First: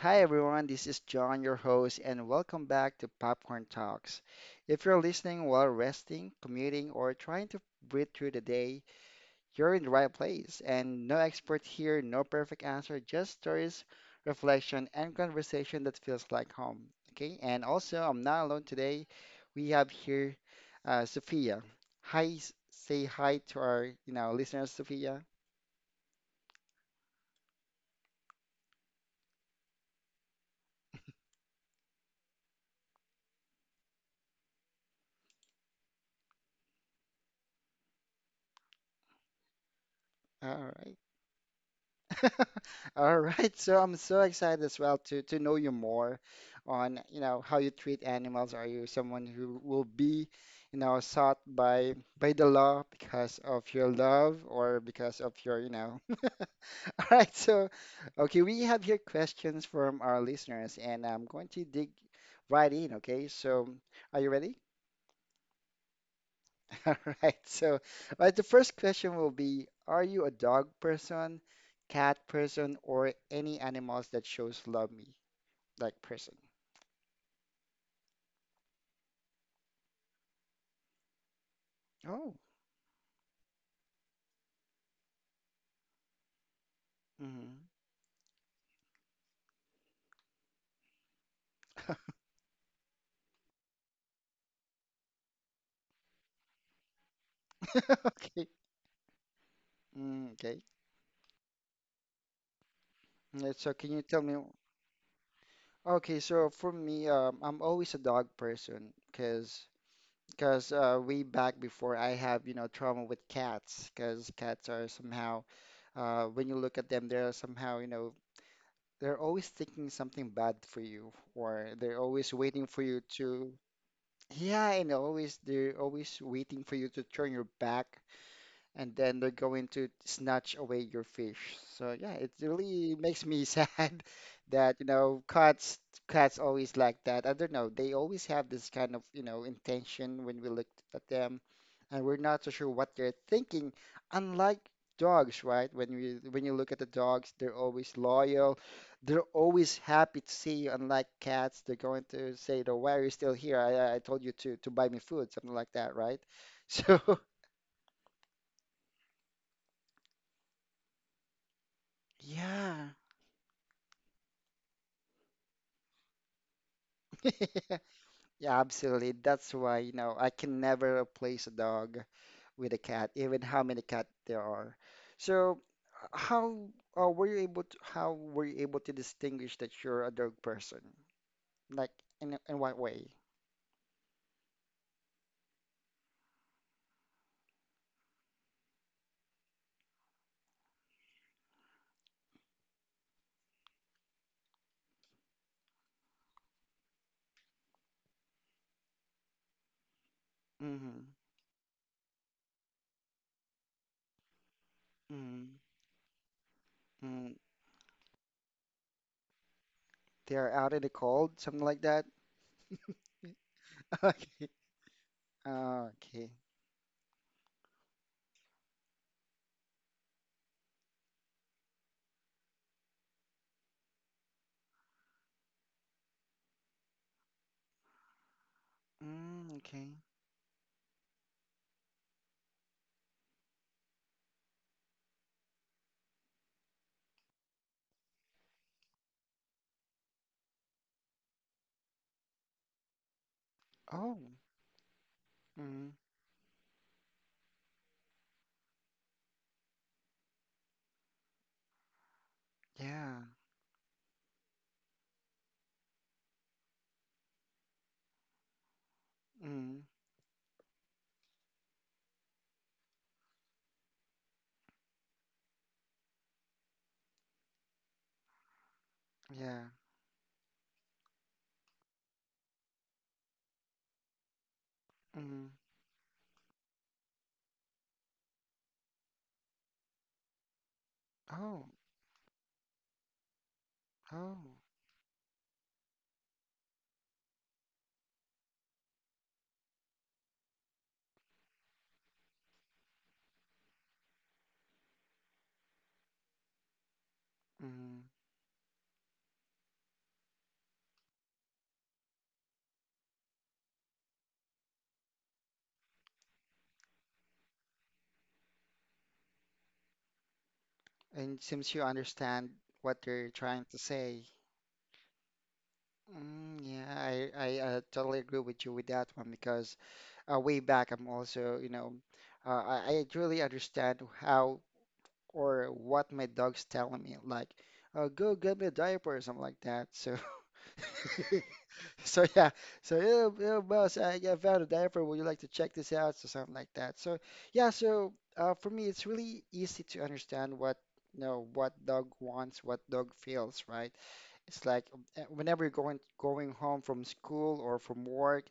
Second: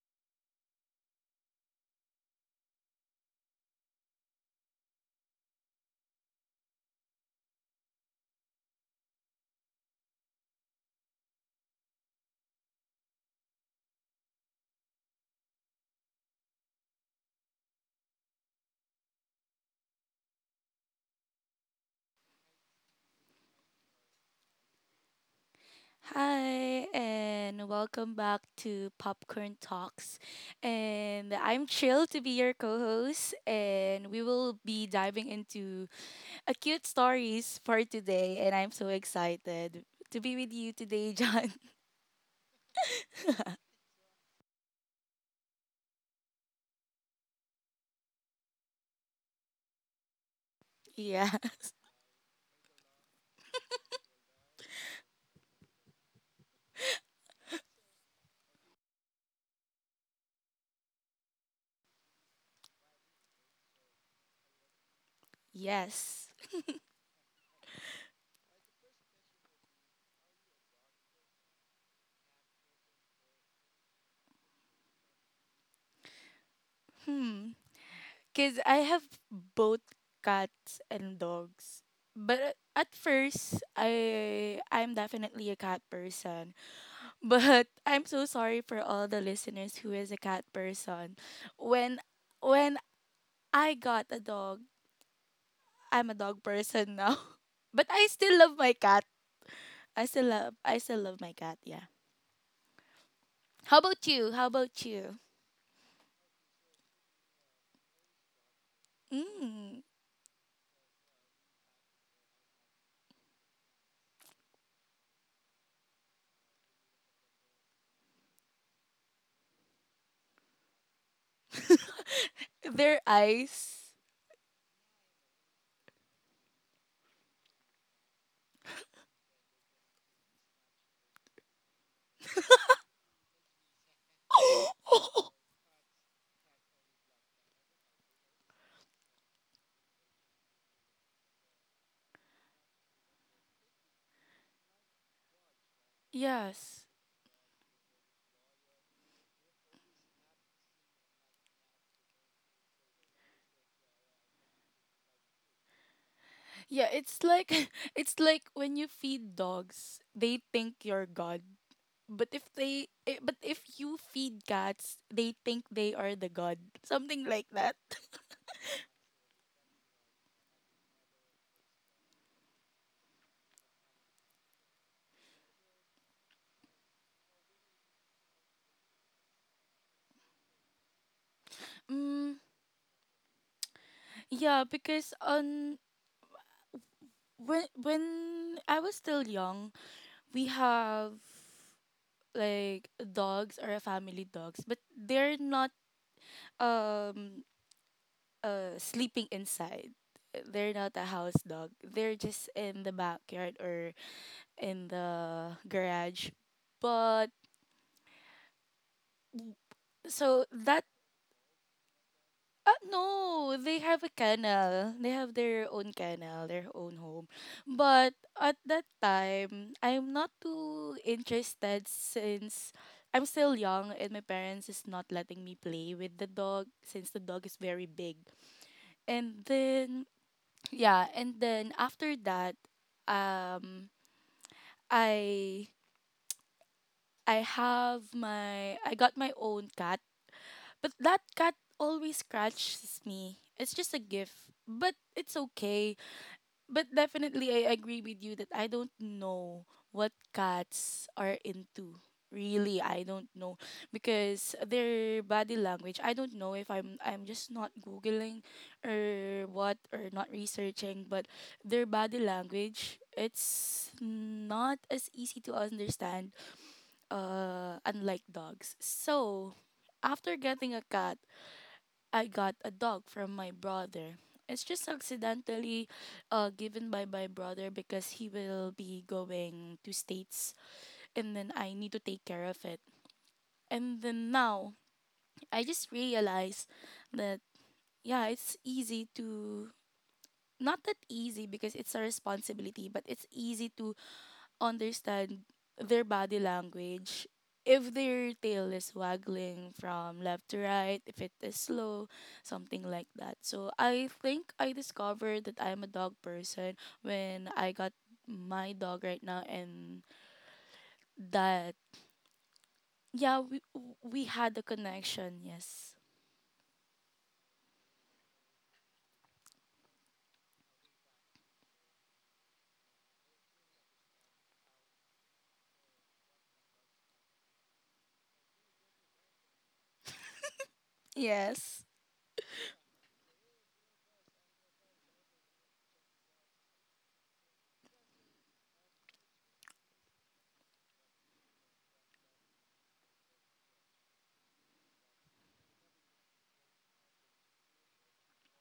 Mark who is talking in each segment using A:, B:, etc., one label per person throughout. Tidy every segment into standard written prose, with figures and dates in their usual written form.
A: Hi, everyone. This is John, your host, and welcome back to Popcorn Talks. If you're listening while resting, commuting, or trying to breathe through the day, you're in the right place. And no expert here, no perfect answer, just stories, reflection, and conversation that feels like home. Okay. And also, I'm not alone today. We have here Sophia. Hi, say hi to our, listeners, Sophia.
B: Hi, and welcome back to Popcorn Talks. And I'm thrilled to be your co host, and we will be diving into a cute stories for today. And I'm so excited to be with
A: All
B: you
A: right.
B: today, John.
A: All right, so I'm so excited as well to know you more on, you know, how you treat animals. Are you someone who will be, you know,
B: Yeah,
A: sought by the law because of your love or because of your, All right, so okay, we have here questions from our listeners and I'm going to dig right in, okay? So, are you ready?
B: yes.
A: All right. So, right, the first question will be, are you a dog person, cat person, or any animals that shows love me like person?
B: Hmm, because I have both cats and dogs.
A: Oh.
B: But at first, I'm definitely a cat person.
A: Hmm.
B: But I'm so sorry for all the listeners who is a cat person. When when I got a dog, I'm a dog person now. But I still
A: Okay.
B: love my cat. I still
A: Mm,
B: love
A: okay.
B: I still love my cat, yeah.
A: Yeah, so
B: How
A: can you
B: about
A: tell
B: you?
A: me?
B: How about you?
A: Okay, so for me, I'm always a dog person
B: Mm.
A: because way back before I have, you know, trauma with cats, because cats are somehow when you look at them, they're somehow, you know, they're always thinking something bad for you, or they're always waiting for
B: Their
A: you to,
B: eyes.
A: yeah, and always they're always waiting for you to turn your back and then they're going to snatch away your fish. So yeah, it really makes me sad that, you know, cats always like that. I don't know, they always have this kind of, you know, intention when we look at them, and we're not so sure what they're thinking. Unlike dogs, right? When you look at
B: Yes.
A: the dogs, they're always loyal. They're always happy to see you. Unlike cats, they're going to say, "Oh, why are you still here? I told you to buy me food," something like that, right?
B: Yeah,
A: So
B: it's like it's like when you feed dogs, they think you're God. But
A: yeah.
B: if you feed cats, they think they are the god. Something like that.
A: Yeah, absolutely. That's why, you know, I can never replace a dog with a cat, even how many cat there are. So, how were you able to, how were you able to distinguish that you're a dog person? Like,
B: Mm,
A: in what way?
B: yeah, because on when I was still young, we have like dogs or a family dogs, but they're not um sleeping inside. They're not
A: Mm-hmm.
B: a house dog. They're just in the backyard or in
A: Mm-hmm.
B: the garage. But
A: Mm.
B: so
A: They're out in
B: that.
A: the cold, something like that.
B: No, they have a
A: Okay.
B: canal. They have their
A: Ah,
B: own
A: okay.
B: canal, their own home. But at that time, I'm not too interested since I'm still young and my parents is not letting me play with the dog since the dog is very big. And
A: Mm, okay.
B: then yeah, and then after that, um I I got my own cat, but that cat always scratches me. It's just a
A: Oh.
B: gift, but it's
A: Mm.
B: okay. But definitely I agree with you that I don't know what cats are into. Really, I
A: Yeah.
B: don't know because their body language. I don't know if I'm just not googling or what
A: Mm.
B: or not researching, but their body language it's not as easy to understand unlike dogs. So,
A: Yeah.
B: after getting a cat, I got a dog from my brother. It's just
A: Mm.
B: accidentally given by my brother because he will be going to states and then
A: Oh.
B: I need to take care of it. And then
A: Oh.
B: now I just realized that yeah, it's easy to, not that easy because it's a responsibility, but it's easy to understand their body language. If
A: Mm.
B: their tail is waggling from left to right, if it is slow, something like that. So I think I discovered that I'm a dog person when I got my dog right now, and
A: And
B: that
A: seems you understand what they're
B: yeah, we
A: trying to
B: we
A: say.
B: had a connection. Yes,
A: Mm, yeah, I totally agree with you with that one because way back I'm also, you know, I really understand how or what my dog's telling me, like, go get me a diaper or something like that. So
B: yes,
A: So yeah, so boss, I found a diaper. Would you like to check this out? So something like that. So yeah, so for me, it's really easy to understand what, you know, what dog wants, what dog feels, right? It's like whenever you're going home from school or from work,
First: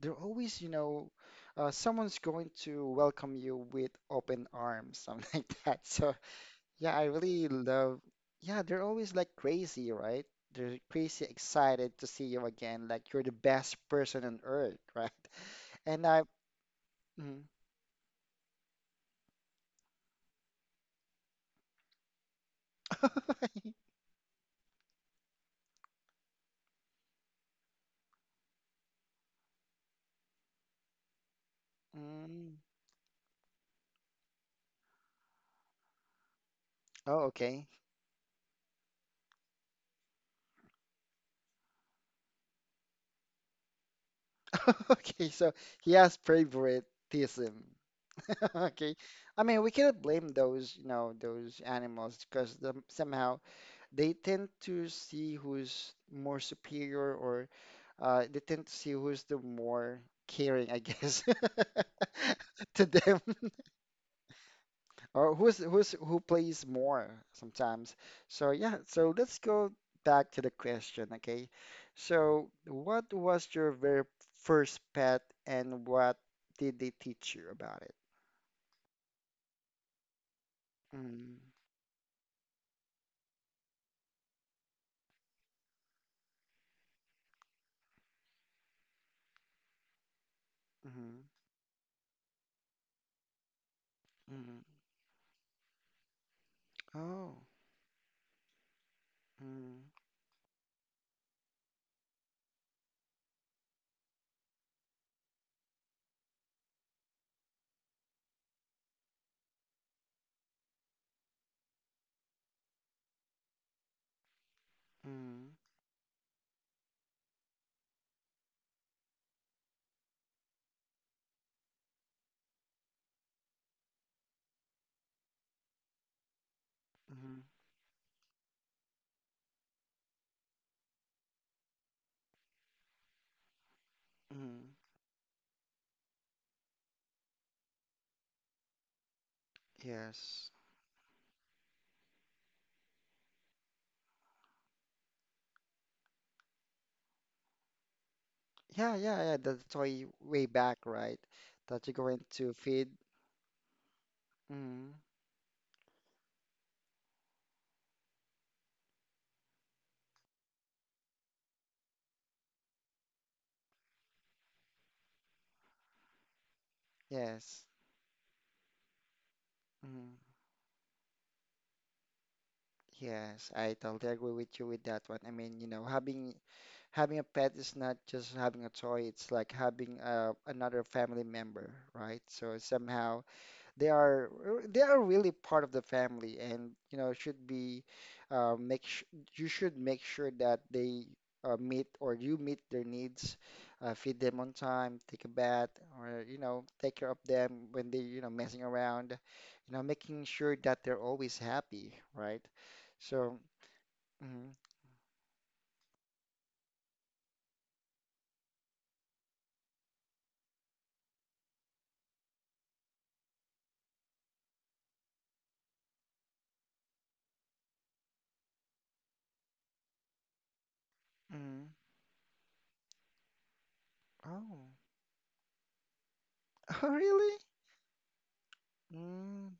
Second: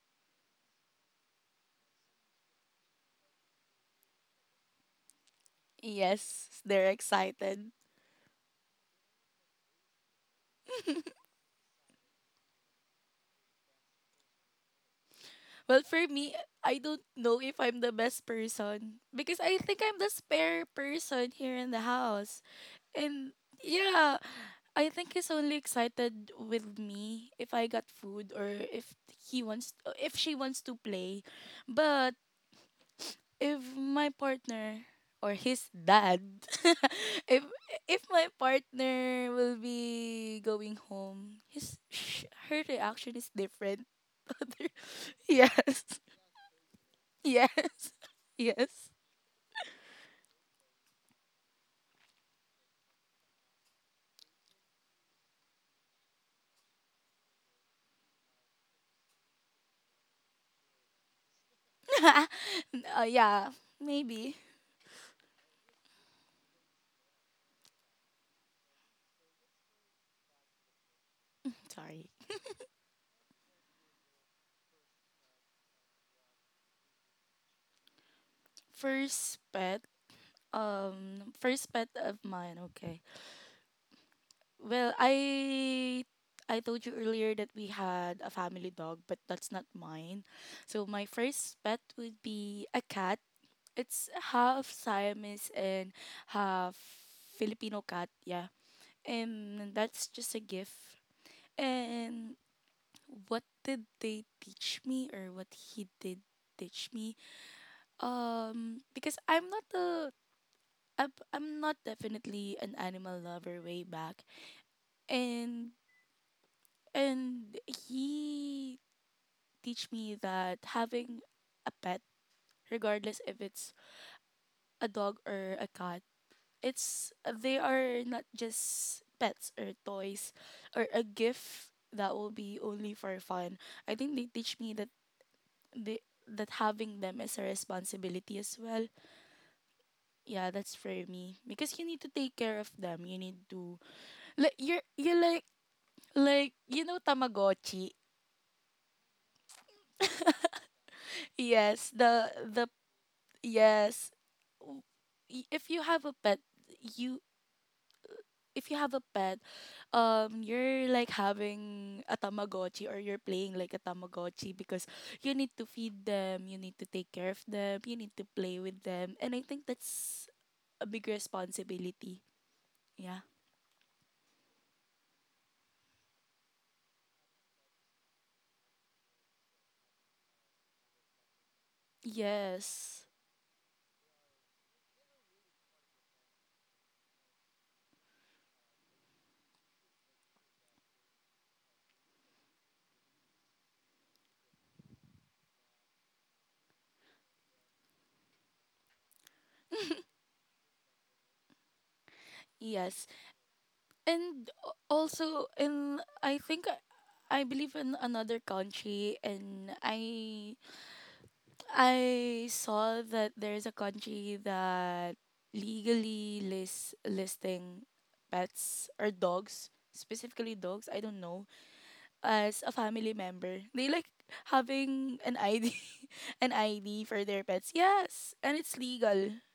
A: they're always, you know, someone's going to welcome you with open arms, something like that. So
B: yes. They're
A: yeah, I really
B: excited.
A: love. Yeah, they're always like crazy, right? They're crazy excited to see you again, like you're the best person on earth, right?
B: Well,
A: And
B: for
A: I,
B: me, I don't
A: mm,
B: know if I'm the best person because I think I'm the spare person here in the house. And yeah, I think he's only excited with me if I got food or if he wants if she wants to play. But
A: mm,
B: if my partner or his dad
A: oh,
B: if
A: okay,
B: if my partner will be going home, her reaction is different. Other-
A: okay. So
B: yes.
A: he has favoritism.
B: Yes. Yes.
A: Okay, I mean we cannot blame those, you know, those animals because the, somehow they tend to see who's more superior or they tend to see who's the more caring, I guess, to them,
B: Yeah, maybe.
A: or who plays more sometimes. So yeah, so let's go back to the question, okay?
B: Sorry.
A: So what was your very first pet, and what did they teach you about it?
B: First pet
A: Mm,
B: first pet of mine. Okay. Well, I told you earlier that we had a family dog, but that's not mine. So my
A: mm,
B: first pet would be a cat. It's half
A: mm.
B: Siamese and half
A: Oh,
B: Filipino cat. Yeah, and
A: mm,
B: that's just a gift. And what did they teach me, or what he did teach me? Because I'm not definitely an animal lover way back,
A: mm,
B: and he teach me that having a pet, regardless if it's a dog or a cat, it's,
A: mm,
B: they are not just pets or toys or a gift that will be only for fun. I think they teach
A: mm.
B: me that, they that having them is a responsibility as well.
A: Yes.
B: Yeah, that's for me because you need to take care of them, you need to, like you're like tamagotchi.
A: Yeah, yeah, yeah. The toy way back, right? That you're
B: Yes,
A: going
B: the
A: to feed.
B: Yes. W-
A: Mm,
B: If you have a pet, you if you have a pet, you're like having a Tamagotchi or you're playing like a Tamagotchi because you need to feed them, you need to take care of
A: yes.
B: them, you need to play with them. And I think
A: Mm,
B: that's a big responsibility. Yeah.
A: yes, I totally agree with you with that one. I mean, you know, having a pet is not just having a toy, it's like having another family member, right? So
B: Yes.
A: somehow they are they are really part of the family, and you know should be make sh you should make sure that they meet, or you meet their needs, feed them on time, take a bath, or you know take care of them when they, you know, messing around, you know, making sure that they're always happy, right?
B: Yes.
A: So, mm,
B: And also, in I think I believe in another country, and I saw that there's a country that legally lists listing pets or dogs, specifically dogs, I don't know,
A: mm,
B: as a family member. They like
A: oh,
B: having an ID an
A: oh
B: ID for
A: really?
B: their pets. Yes, and it's legal.
A: Mm,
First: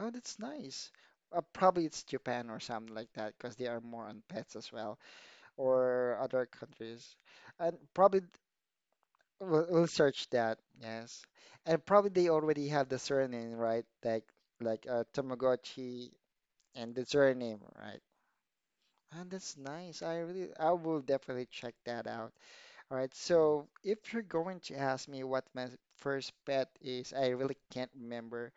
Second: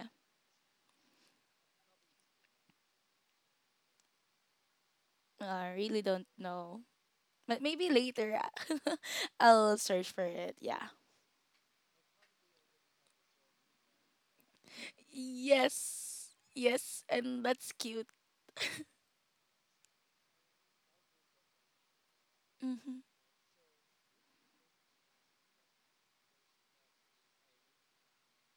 A: oh, that's nice. Probably it's Japan or something like that because they are more on pets as well.
B: I really
A: Or
B: don't
A: other
B: know.
A: countries.
B: But
A: And
B: maybe
A: probably th-
B: later,
A: we'll,
B: I'll
A: we'll
B: search for
A: search
B: it.
A: that,
B: Yeah.
A: yes. And probably they already have the surname, right? Like Tamagotchi
B: Yes.
A: and the
B: Yes, and
A: surname,
B: that's
A: right?
B: cute.
A: And that's nice. I really, I will definitely check that out. All
B: Mhm.
A: right. So if you're going to ask me what my first pet is, I really can't remember,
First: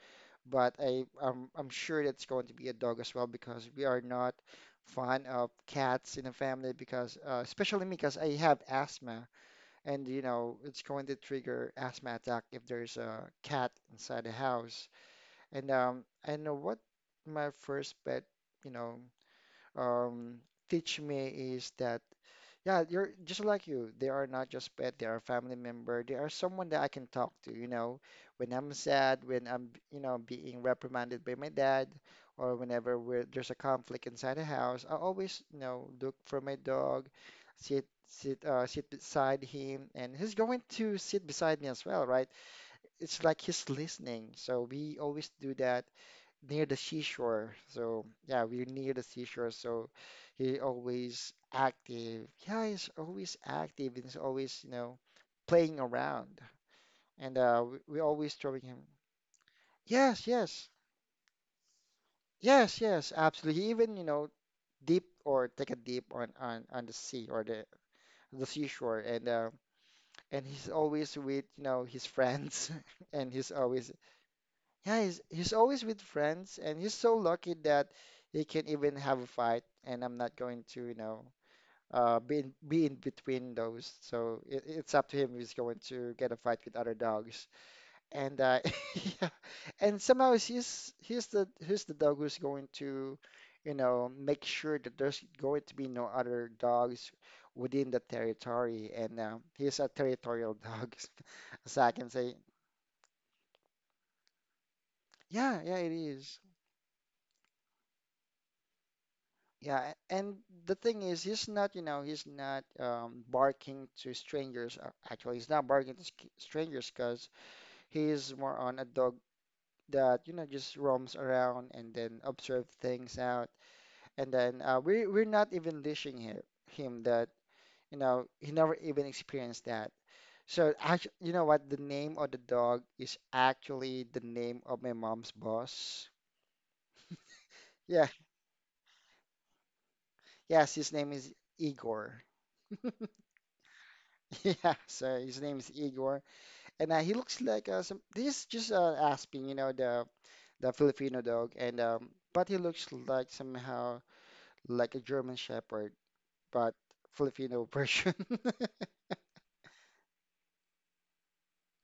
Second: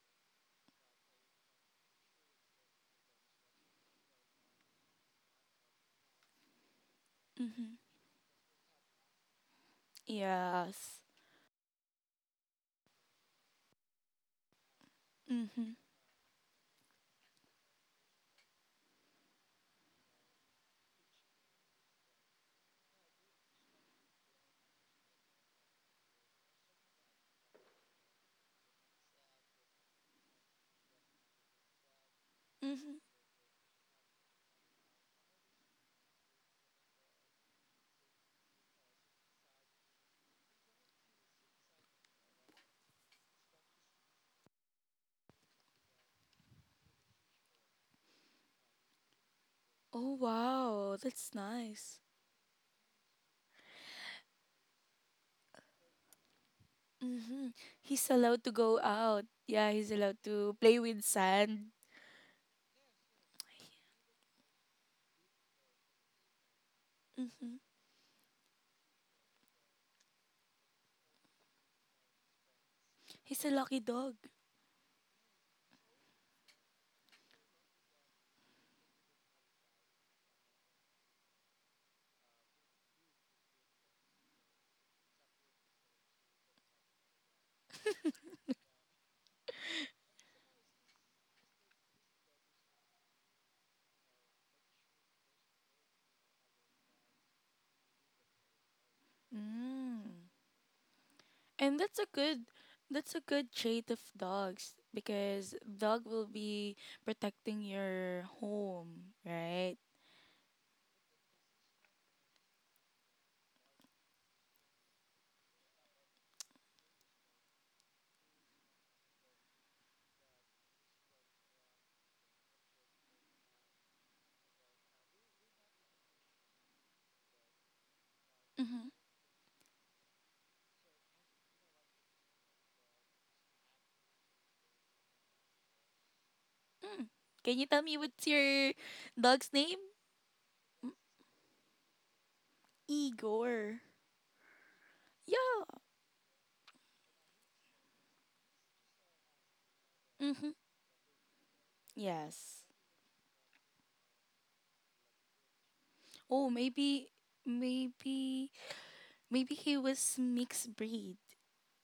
A: but I'm sure it's going to be a dog as well because we are not fond of cats in the family because
B: Mhm.
A: especially me because I have asthma. And you know, it's
B: Yes.
A: going to trigger asthma attack if there's a cat inside the house. And
B: Mhm.
A: I know what my first pet, you know, um, teach me is that, yeah, you're just like you. They are not just pet, they are family member. They are someone that I can talk to, you know, when I'm sad, when I'm, you know, being reprimanded by my dad, or
B: Mm-hmm.
A: whenever we're, there's a conflict inside the house, I always, you know, look for my dog, sit beside him, and he's going to sit beside me as well, right? It's like he's listening. So we always do that near the seashore. So yeah, we're near the seashore. So
B: Oh
A: he
B: wow, that's
A: always
B: nice.
A: active. Yeah, he's always active. And he's always, you know, playing around. And
B: Mm-hmm.
A: we
B: He's
A: always
B: allowed to
A: throwing
B: go
A: him.
B: out. Yeah, he's allowed
A: Yes,
B: to play with sand.
A: yes, absolutely. He even, you know, deep or take a dip on the sea or
B: Mm-hmm.
A: the seashore. And he's always with, you know, his friends. And
B: He's a
A: he's
B: lucky
A: always.
B: dog.
A: Yeah, he's always with friends, and he's so lucky that he can even have a fight, and I'm not going to, you know, be in between those. So it's up to him if he's going to get a fight with other dogs. And yeah, and somehow he's the dog who's going to, you know, make sure that there's going to be no other dogs within the territory, and he's a
B: Mm.
A: territorial dog, as
B: And
A: I
B: that's a
A: can say.
B: good that's a good trait of dogs because
A: Yeah, yeah, it
B: dog will
A: is.
B: be protecting your home, right?
A: Yeah, and the thing is, he's not, you know, he's not barking to strangers. Uh, actually, he's not barking to strangers because he's more on a dog that, you know, just roams around and then observe things out. And then we're not even leashing him, him that, you know, he never
B: Mm-hmm.
A: even experienced that. So actually, you know what? The name of the dog is actually the name of my mom's boss.
B: Mm. Can you tell me
A: Yeah,
B: what's your dog's name?
A: yes,
B: Mm,
A: his name is Igor.
B: Igor.
A: Yeah, so his name is
B: Yeah.
A: Igor. And he looks like some. This is just Aspen, you know,
B: Mm-hmm.
A: the Filipino dog, and but he
B: Yes.
A: looks like somehow like a German Shepherd,
B: Oh,
A: but Filipino version.
B: maybe Maybe he was mixed breed,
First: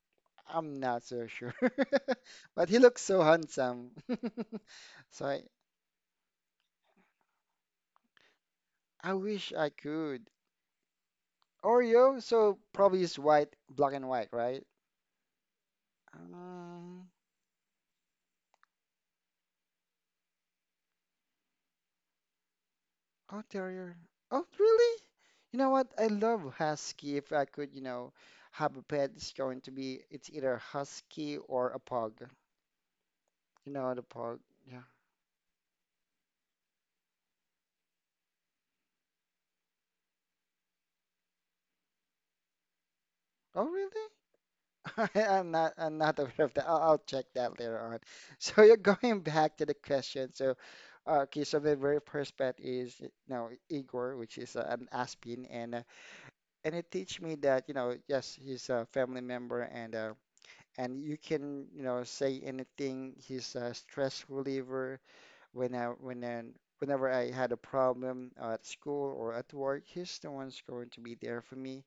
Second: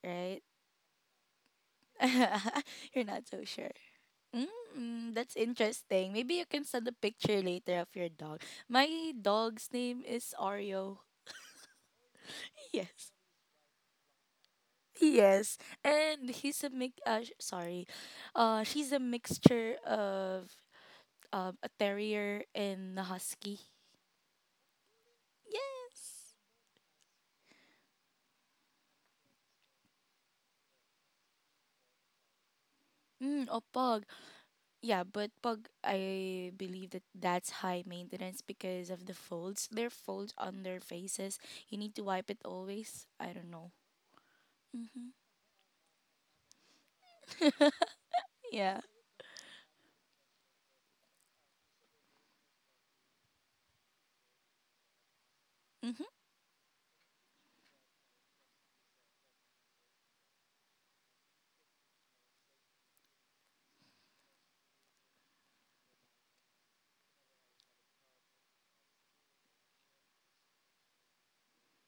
B: right?
A: I'm not so sure, but he looks
B: You're
A: so
B: not so sure.
A: handsome.
B: Mm,
A: So
B: that's interesting. Maybe you can send a picture later of your dog. My
A: I wish
B: dog's
A: I
B: name
A: could.
B: is Oreo.
A: Oreo, so probably
B: Yes.
A: it's white, black and white, right?
B: Yes. And he's a mix,
A: Um,
B: sorry. She's a mixture of a terrier and a
A: oh,
B: husky.
A: terrier. Oh, really? You know what? I
B: Yes.
A: love husky. If I could, you know, have a pet, it's going to be it's either husky or a pug.
B: Mm,
A: You know, the
B: opog.
A: pug. Yeah.
B: Yeah, but pug, I believe that that's high maintenance because of the folds. Their folds on their faces. You need to wipe it always. I don't
A: Oh,
B: know.
A: really?
B: Mm-hmm.
A: I'm not aware of that. I'll check that later on. So you're
B: Yeah.
A: going back to the question. So, okay. So the very first pet is, you know, Igor, which is an Aspin,
B: Mm-hmm.
A: and it teach me that, you know, yes, he's a family member. And uh, and you can, you know, say anything. He's a stress reliever. When I, when I, whenever I had a problem at school or at work, he's the one's going to be there for me.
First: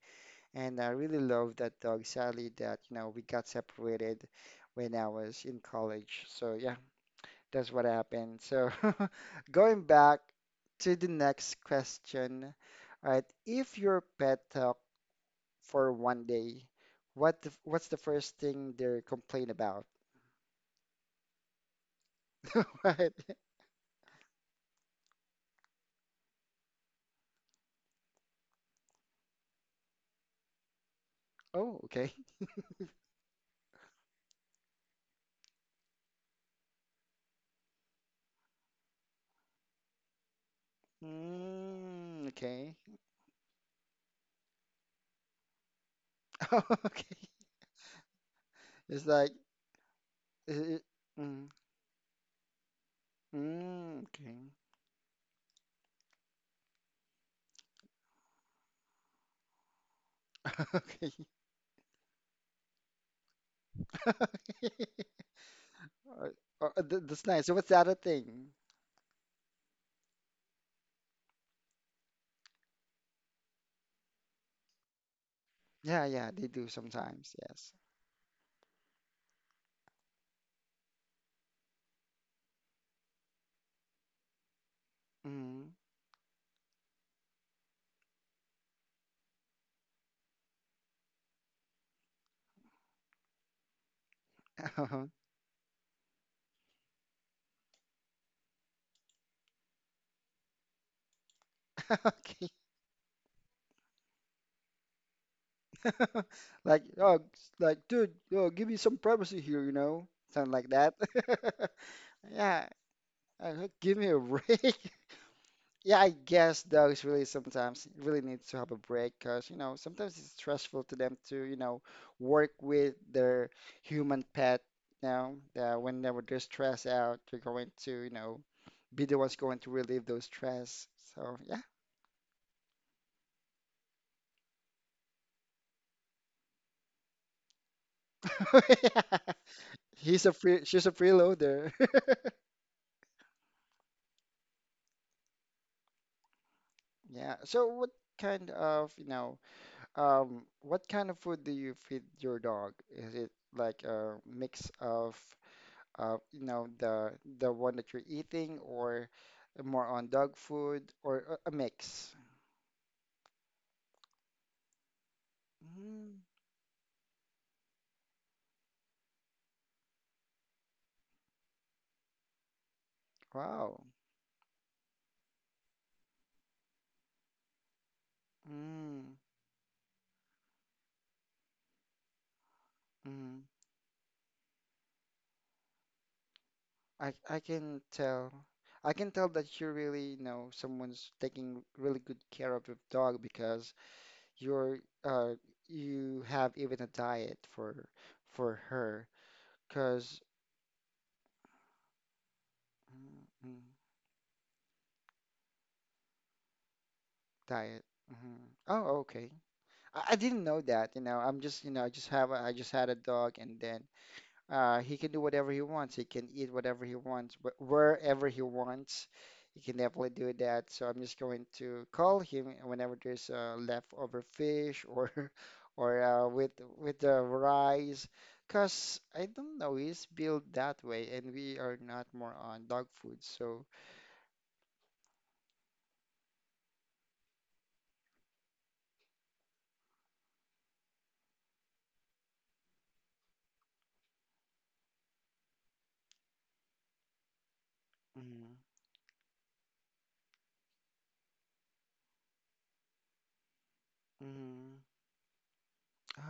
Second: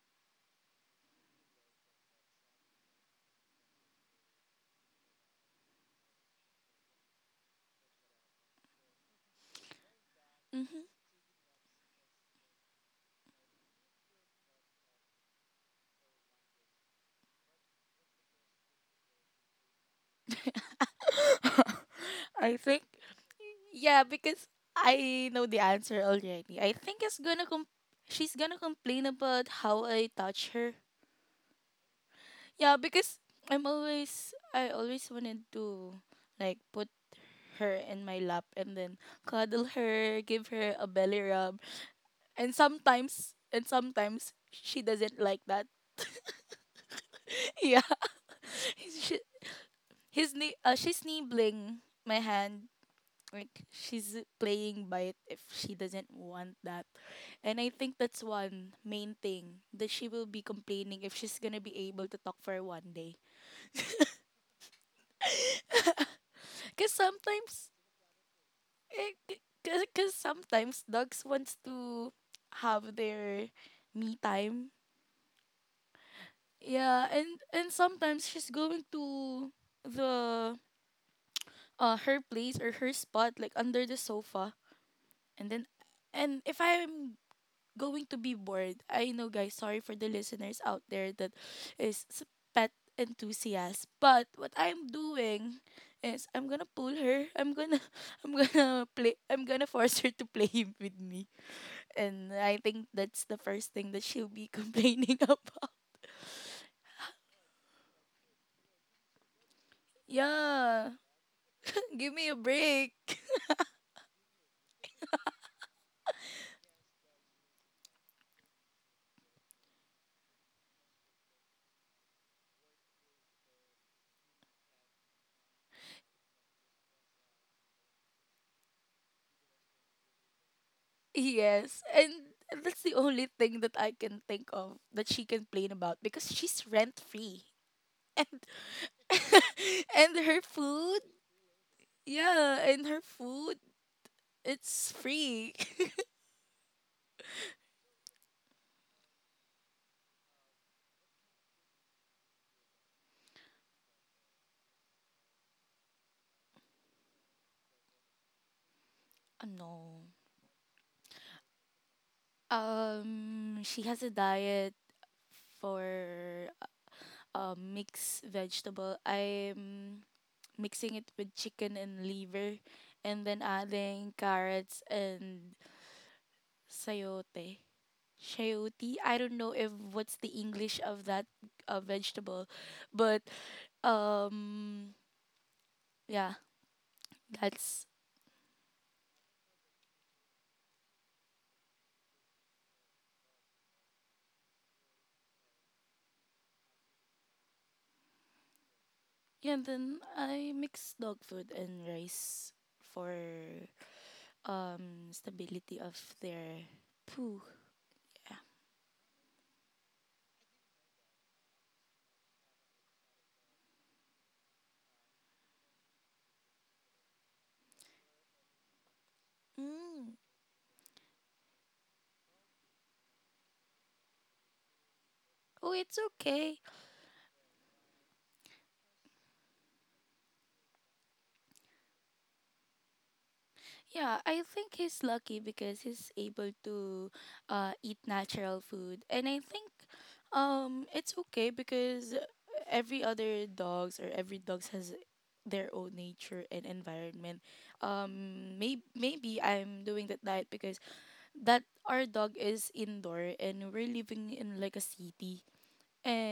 A: And I really love that dog, Sally, that, you know, we got separated when I was in college. So yeah, that's what happened. So going back to the next question. All right, if your pet talked for one day, what the, what's the first thing they complain about?
B: Mm-hmm. I think.
A: Right.
B: Yeah, because I know the answer already. I think she's gonna complain about how I touch her.
A: Oh, okay.
B: Yeah, because I always wanted to, like, put her in my lap and then cuddle her, give her a belly rub.
A: Mm,
B: And
A: okay.
B: sometimes she doesn't like that.
A: Oh, okay.
B: Yeah.
A: It's
B: She,
A: like,
B: his ni- uh,
A: uh,
B: she's
A: mm,
B: nibbling my hand. Like
A: mm,
B: she's
A: okay.
B: playing by it if she doesn't want that. And I think that's one main thing that she will be complaining
A: Okay.
B: if she's gonna be able to talk for one day.
A: Uh,
B: Cause
A: th- that's nice. So
B: sometimes,
A: what's the other thing?
B: eh, c- cause, cause sometimes dogs wants to have their me time.
A: Yeah, yeah, they do
B: Yeah,
A: sometimes.
B: and
A: Yes.
B: sometimes she's going to the her place or her spot, like under the sofa, and then
A: Mm.
B: and if I'm going to be bored, I know guys, sorry for the listeners out there that is pet enthusiast, but what I'm doing is I'm gonna pull her. I'm gonna I'm gonna force her to play with me. And
A: Okay.
B: I think that's the first thing that she'll be complaining about.
A: Like, dude, oh, give me some privacy here, something like
B: Yeah.
A: that.
B: Give me a
A: Yeah.
B: break.
A: Give me a break. Yeah, I guess dogs really sometimes really need to have a break because, sometimes it's stressful to them to, work with their human pet. Whenever they're stressed out, they're going to, be the ones going to relieve those stress. So,
B: Yes, and that's the only thing that I can think of that she complain about because she's rent free. And
A: yeah. Yeah.
B: and
A: He's a
B: her
A: free, she's a
B: food,
A: freeloader.
B: yeah, and her food, it's free.
A: Yeah. So what kind of, what kind of food do you feed your dog? Is it like a mix of uh, you know, the the one that you're eating, or more
B: No.
A: on dog food, or a mix?
B: She has a diet for
A: Mm,
B: mixed vegetable. I'm mixing it with chicken and liver and then
A: wow.
B: adding carrots and sayote. Chayote. I
A: Mm,
B: don't know if what's the English of that vegetable, but
A: mm.
B: um yeah,
A: I can
B: that's,
A: tell. I can tell that you really know someone's taking really good care of your dog because you're uh you have even a diet for her
B: yeah. And then
A: because
B: I mix dog food and rice for stability of their poo.
A: diet. Oh, okay. I didn't know that. I'm just I just have a, I just had a dog. And then uh, he can do whatever he wants. He can eat whatever he wants, wherever he wants. He can definitely
B: Mm.
A: do that. So I'm just going to call him whenever there's leftover fish or
B: Oh, it's
A: or
B: okay.
A: with the rice, cause I don't know, he's built that way, and we are not more on dog food. So,
B: Yeah, I think he's lucky because he's able to eat natural food. And I think it's okay because every dogs has their own nature and environment.
A: mm,
B: Maybe I'm doing that diet because that our dog is indoor and we're living in like a
A: mm.
B: city.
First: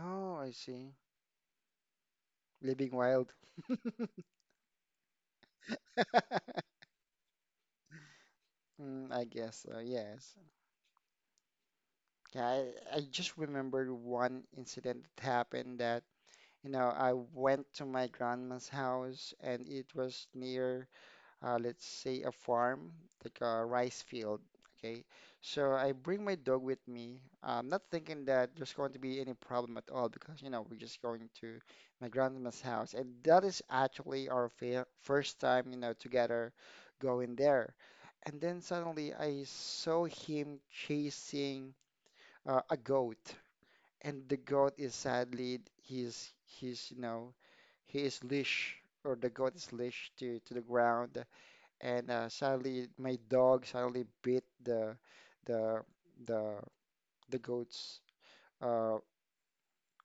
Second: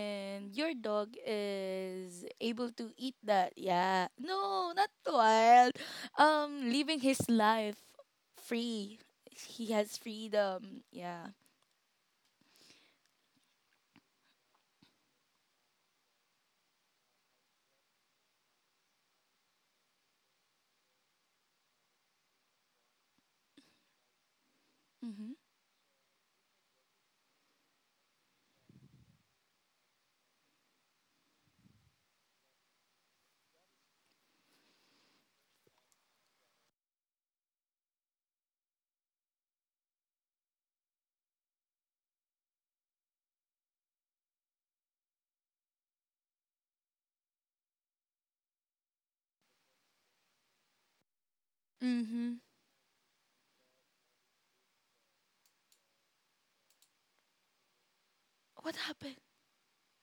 A: Oh, I
B: your
A: see.
B: dog is able to
A: Living
B: eat
A: wild.
B: that. Yeah. No, not wild. Living his life free.
A: Mm, I guess
B: He
A: so,
B: has
A: yes.
B: freedom. Yeah.
A: Yeah, I just remembered one incident that happened that I went to my grandma's house and it was near, let's say, a farm, like a rice field. Okay.
B: Mm-hmm.
A: So I bring my dog with me. I'm not thinking that there's going to be any problem at all because, we're just going to my grandma's house. And that is actually our first time, together going there. And then suddenly I saw him chasing a goat, and the goat is sadly he's he is leash, or the goat is leashed to the ground. And
B: Mm-hmm.
A: sadly my dog suddenly bit the the the the goat's
B: What
A: uh
B: happened?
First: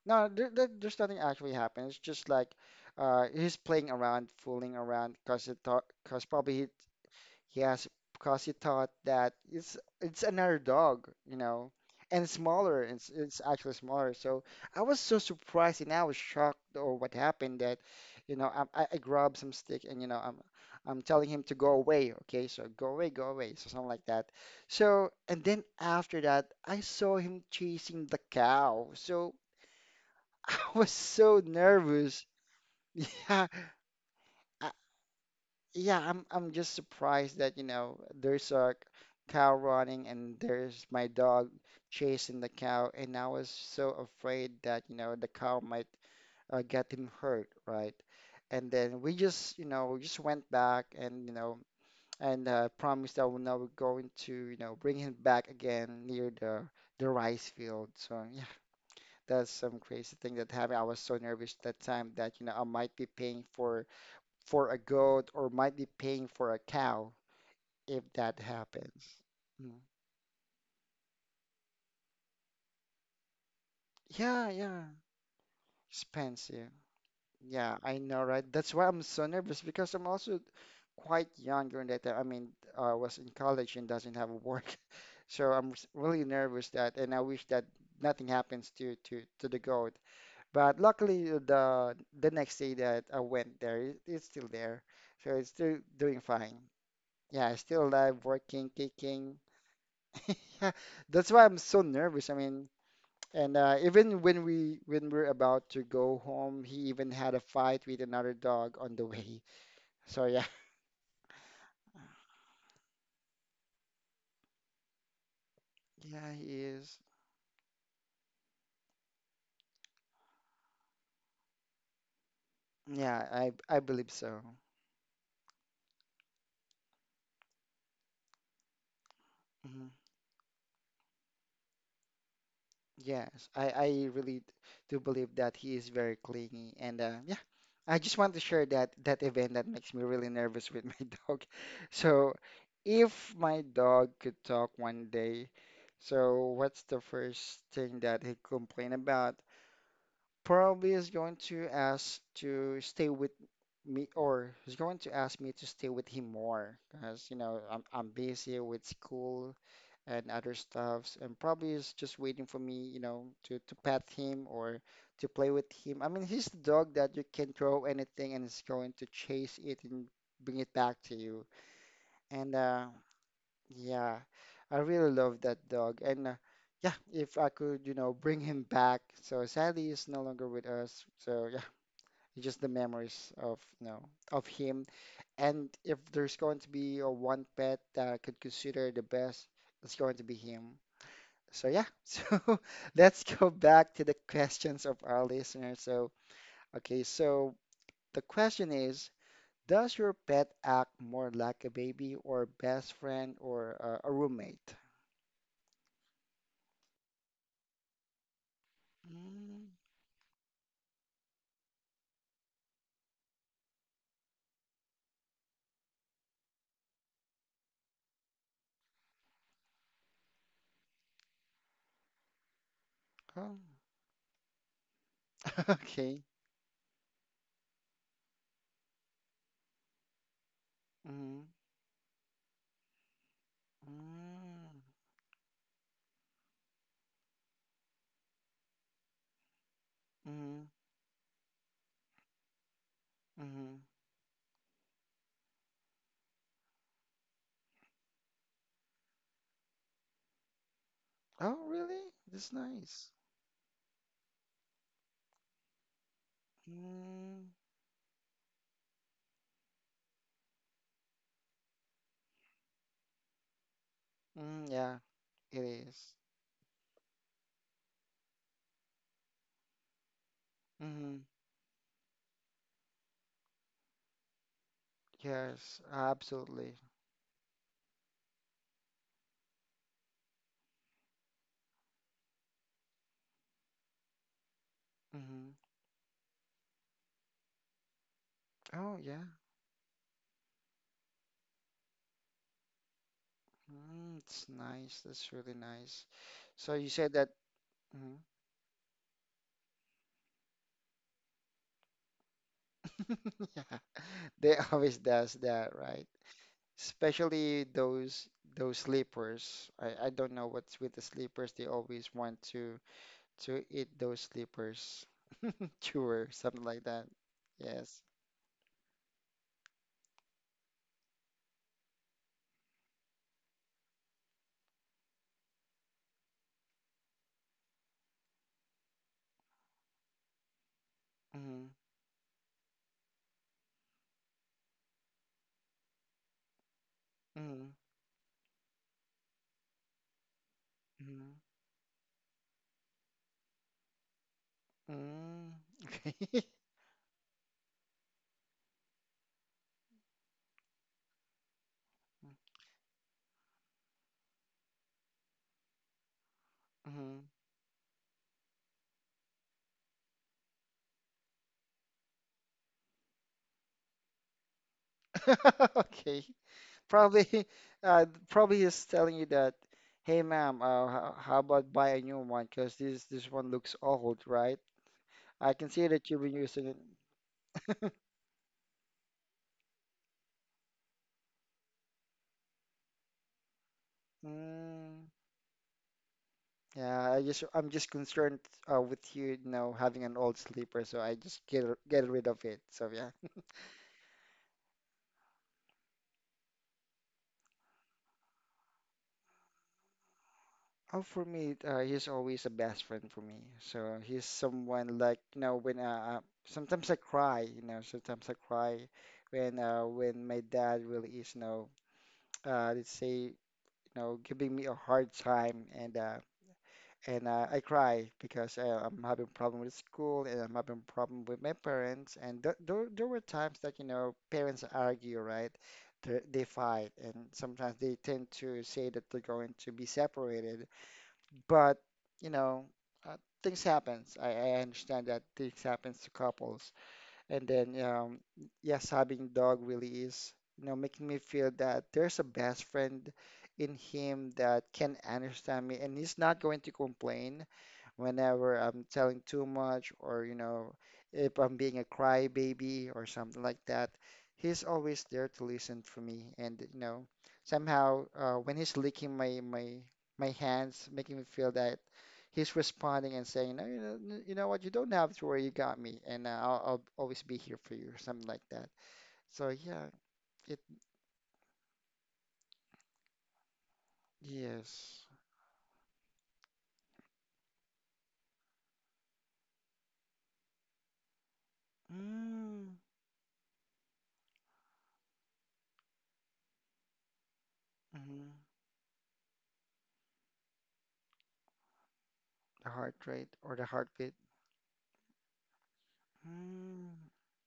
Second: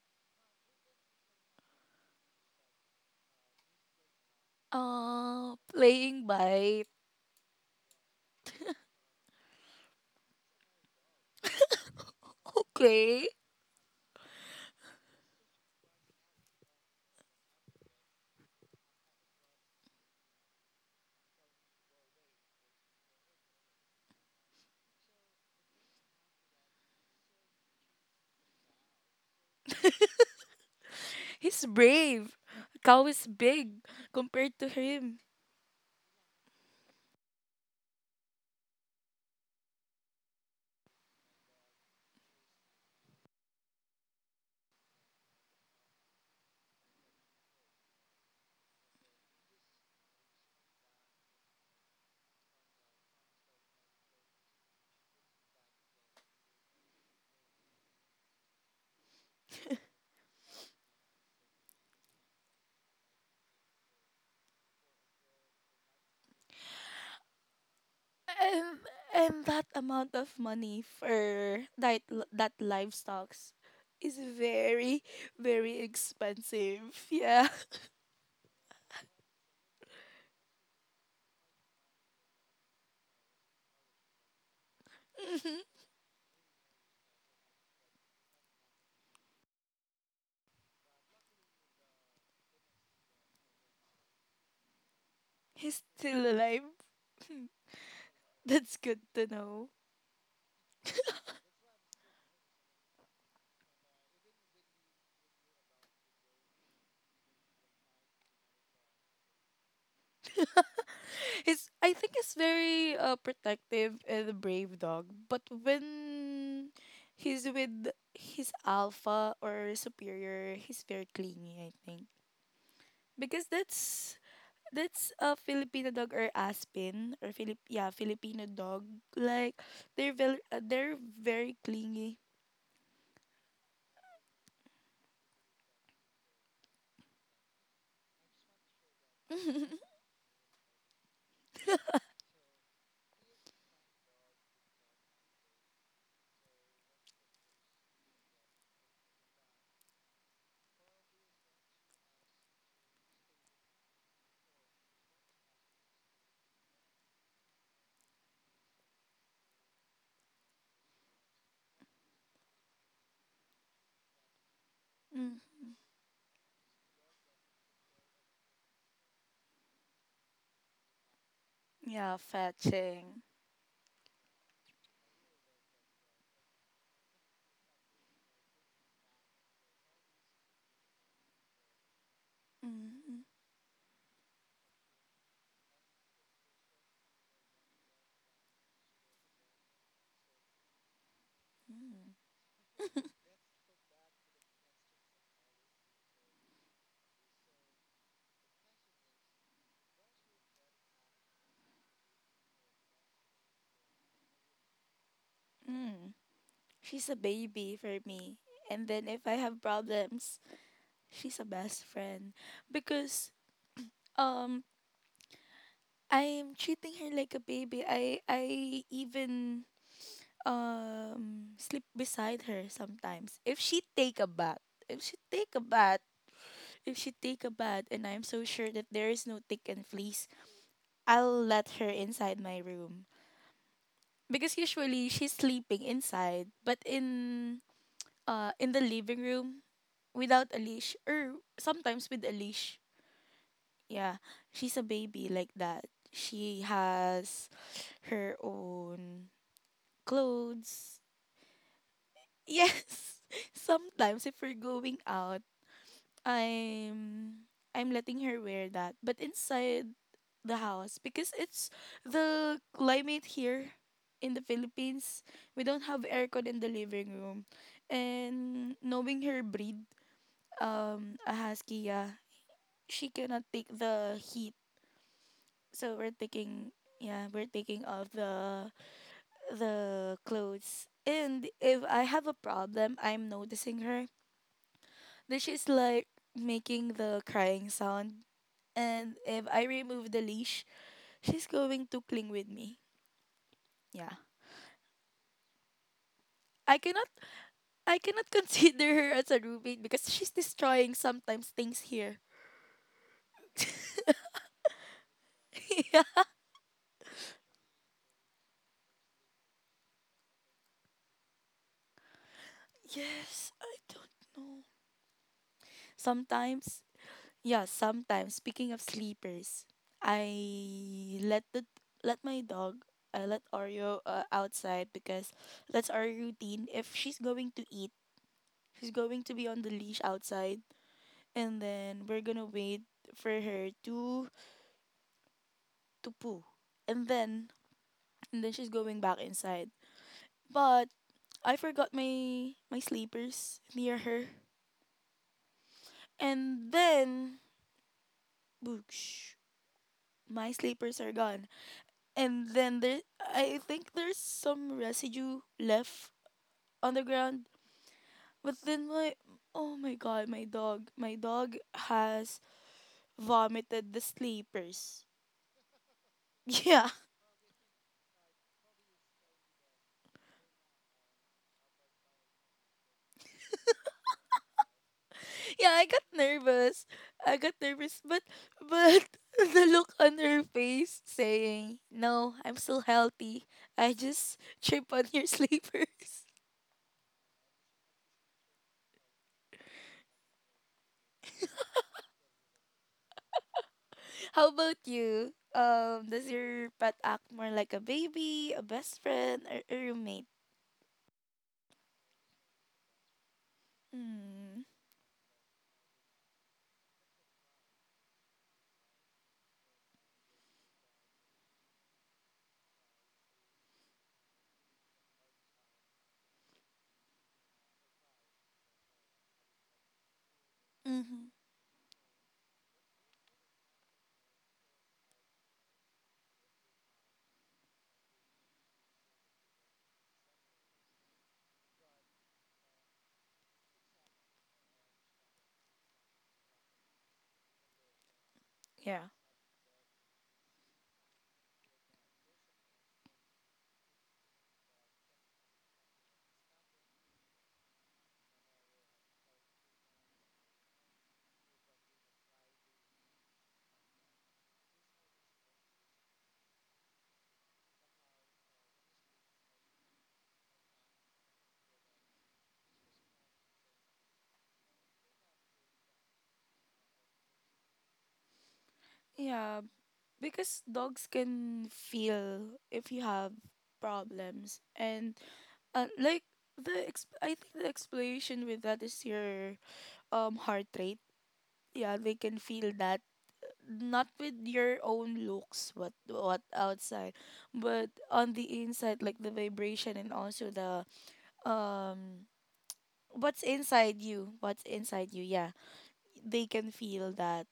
A: no, there's nothing actually happened. It's just like he's playing around, fooling around, because it thought, because
B: Playing
A: probably he,
B: bite.
A: yes, because he thought that it's another dog, and smaller.
B: Okay.
A: It's actually smaller. So I was so surprised and I was shocked or what happened that, I grabbed some stick and I'm telling him to go away. Okay, so go away, so something like that. So and then after that, I saw him chasing the cow. So I was so
B: He's
A: nervous.
B: brave. Cow is
A: Yeah,
B: big compared to
A: I,
B: him.
A: yeah, I'm just surprised that, there's a cow running and there's my dog chasing the cow, and I was so afraid that, the cow might get him hurt, right? And then we just, we just went back, and, and promised that we're now going to, bring him back again near the rice field. So yeah, that's some crazy thing that happened. I was so nervous that time that, I might be paying for a goat, or might be paying for a cow if that
B: And
A: happens.
B: that
A: Mm.
B: amount of money for that livestocks is
A: Yeah, yeah.
B: very, very
A: Expensive.
B: expensive, yeah.
A: Yeah, I know, right? That's why I'm so nervous, because I'm also quite young during that time. I mean, I was in college and doesn't have work. So I'm really nervous that, and I wish that nothing happens to to the goat. But luckily, the next day that I went there, it's still there. So it's still
B: He's
A: doing
B: still
A: fine.
B: alive.
A: Yeah, still alive, working,
B: That's good to
A: kicking.
B: know.
A: Yeah, that's why I'm so nervous. I mean, and even when we, when we're about to go home, he even had a fight with another dog on the way. So yeah,
B: He's I think he's very, protective and a brave dog, but
A: yeah, he
B: when
A: is.
B: he's with his alpha or superior he's very clingy, I think,
A: Yeah,
B: because
A: I believe
B: that's
A: so.
B: That's a Filipino dog or Aspen or Filipino dog. Like
A: hmm
B: they're very clingy.
A: Yes, I really do believe that he is very clingy. And yeah, I just want to share that that event that makes me really nervous with my dog. So if my dog could talk one day, so what's the first thing that he'd complain about? Probably is going to ask to stay with me, or he's going to ask me to stay with him more, because I'm busy with school and other stuffs, and probably is just waiting for me to pet him or to play
B: Mm.
A: with him. I mean, he's the dog that you can throw anything and it's going to chase it and bring it back to you.
B: Yeah,
A: And
B: fetching.
A: yeah, I really love that dog. And yeah, if I could, bring him back. So sadly he's no longer with us, so yeah, just the
B: Mm.
A: memories of, of him. And if there's going to be a one pet that I could consider the best, it's going to be him. So yeah, so let's go back to the questions of our listeners. So okay, so the question is, does your pet act more like a baby or best friend, or a roommate?
B: Mm. She's a baby for me. And then if I have
A: Mm,
B: problems, she's a best friend because um I'm treating her like a baby. I even sleep beside her sometimes.
A: oh,
B: If she take a bath, if she take a bath
A: okay.
B: If she take a bath and I'm so sure that there is no tick and fleas, I'll
A: Mm,
B: let her inside my room. Because
A: mm,
B: usually she's sleeping inside, but in the living room without a
A: mm,
B: leash or sometimes with a leash.
A: mm.
B: Yeah, she's a baby like that. She has her own clothes.
A: Oh, really? That's nice.
B: Yes. Sometimes if we're going out, I'm I'm letting her wear that, but inside the house because it's the climate here in the
A: Mm, yeah,
B: Philippines.
A: it
B: We don't have
A: is.
B: aircon in the living room, and knowing her breed,
A: Mm-hmm.
B: a husky, yeah, she cannot take the heat.
A: Yes,
B: So we're taking
A: absolutely.
B: yeah, we're taking off the clothes. And if I have a problem, I'm noticing her. Then
A: Mm-hmm.
B: she's like making the crying sound,
A: Oh,
B: and
A: yeah.
B: if I remove the leash, she's going to cling with me. Yeah.
A: Mm, it's nice. That's really nice.
B: I
A: So you
B: cannot
A: said that.
B: I
A: Mhm.
B: cannot consider her as a roommate because she's destroying sometimes things here.
A: Yeah, they always does that,
B: Yeah.
A: right? Especially those sleepers. I don't know what's with the sleepers. They always want
B: Yes,
A: to
B: I
A: eat
B: don't
A: those
B: know.
A: sleepers, chewer, something
B: Sometimes,
A: like that.
B: yeah,
A: Yes.
B: sometimes speaking of sleepers, I let the let my dog I let Oreo outside because that's our routine. If she's going to eat, she's going to be on the leash outside, and
A: Mm-hmm.
B: then we're going to wait for her to poo. And then
A: Mm-hmm.
B: she's going back inside. But
A: Mm-hmm.
B: I forgot my sleepers near her.
A: Mm. Okay.
B: And then boosh, my sleepers are gone. And then there I think there's some residue left on the
A: Mm-hmm.
B: ground. But then my oh my god, my dog. My dog has vomited the sleepers.
A: Okay.
B: Yeah.
A: Probably, probably is telling you that, hey, ma'am, how about buy a new one? Because this one looks old, right? I
B: Yeah,
A: can
B: I
A: see
B: got
A: that you've been using
B: nervous.
A: it.
B: I got nervous, but but the look on her face saying, "No, I'm still healthy. I just trip on
A: Mm,
B: your sleepers."
A: yeah, I just I'm just concerned with you, having an old sleeper, so I just get rid of it. So yeah.
B: How about you? Does your pet act more like a baby, a best friend, or a roommate?
A: Oh, for me, he's always a best friend for me. So he's
B: Mm.
A: someone like, when sometimes I cry, sometimes I cry when my dad really is, let's say, you giving me a hard time. And I cry because I'm having problem with school, and I'm having
B: Mm-hmm.
A: problem with my parents. And th there there were times that, parents argue, right? They fight, and sometimes they tend to say that they're going to be separated. But you know uh, things happens. I understand that things happens to couples. And then yes,
B: Yeah.
A: having dog really is, making me feel that there's a best friend in him that can understand me, and he's not going to complain whenever I'm telling too much, or, if I'm being a crybaby or something like that. He's always there to listen for me. And, somehow when he's licking my hands, making me feel that he's responding and saying, no, you know what, you don't have to worry, you got me. And I'll always be here for you, or something like that. So,
B: Yeah,
A: yeah, it,
B: because dogs can feel if you have problems
A: yes.
B: and like the I think the explanation with that is your heart rate. Yeah, they can feel
A: Mm,
B: that, not with your own looks, what outside, but
A: mhm.
B: on the inside, like the vibration, and also the um
A: The heart rate
B: what's
A: or the
B: inside
A: heartbeat.
B: you, what's inside you. Yeah, they can
A: Mm.
B: feel that.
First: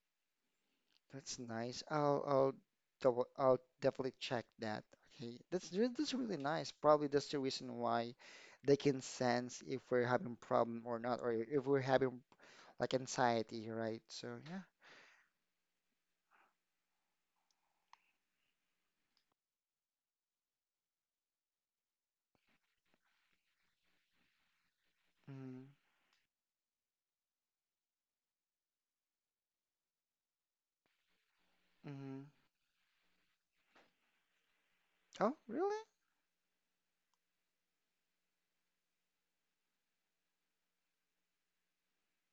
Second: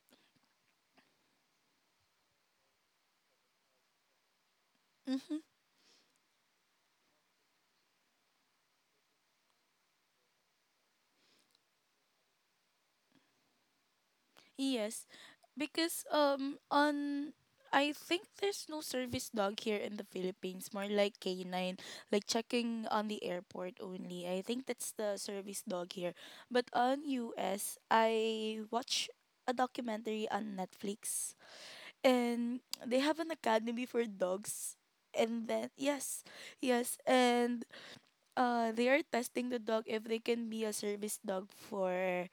A: That's nice. I'll definitely check that. Okay,
B: Mhm.
A: that's really nice. Probably that's the reason why they can sense if we're having problem or not, or if we're having like anxiety, right? So yeah.
B: Yes, because on I think there's no service dog here in the Philippines, more like canine, like checking on the airport only. I think that's the service
A: Mm,
B: dog here. But on U. S. I watch a documentary on Netflix,
A: mm.
B: and they have an academy for dogs.
A: Oh,
B: And then
A: really?
B: yes, yes, and they are testing the dog if they can be a service dog for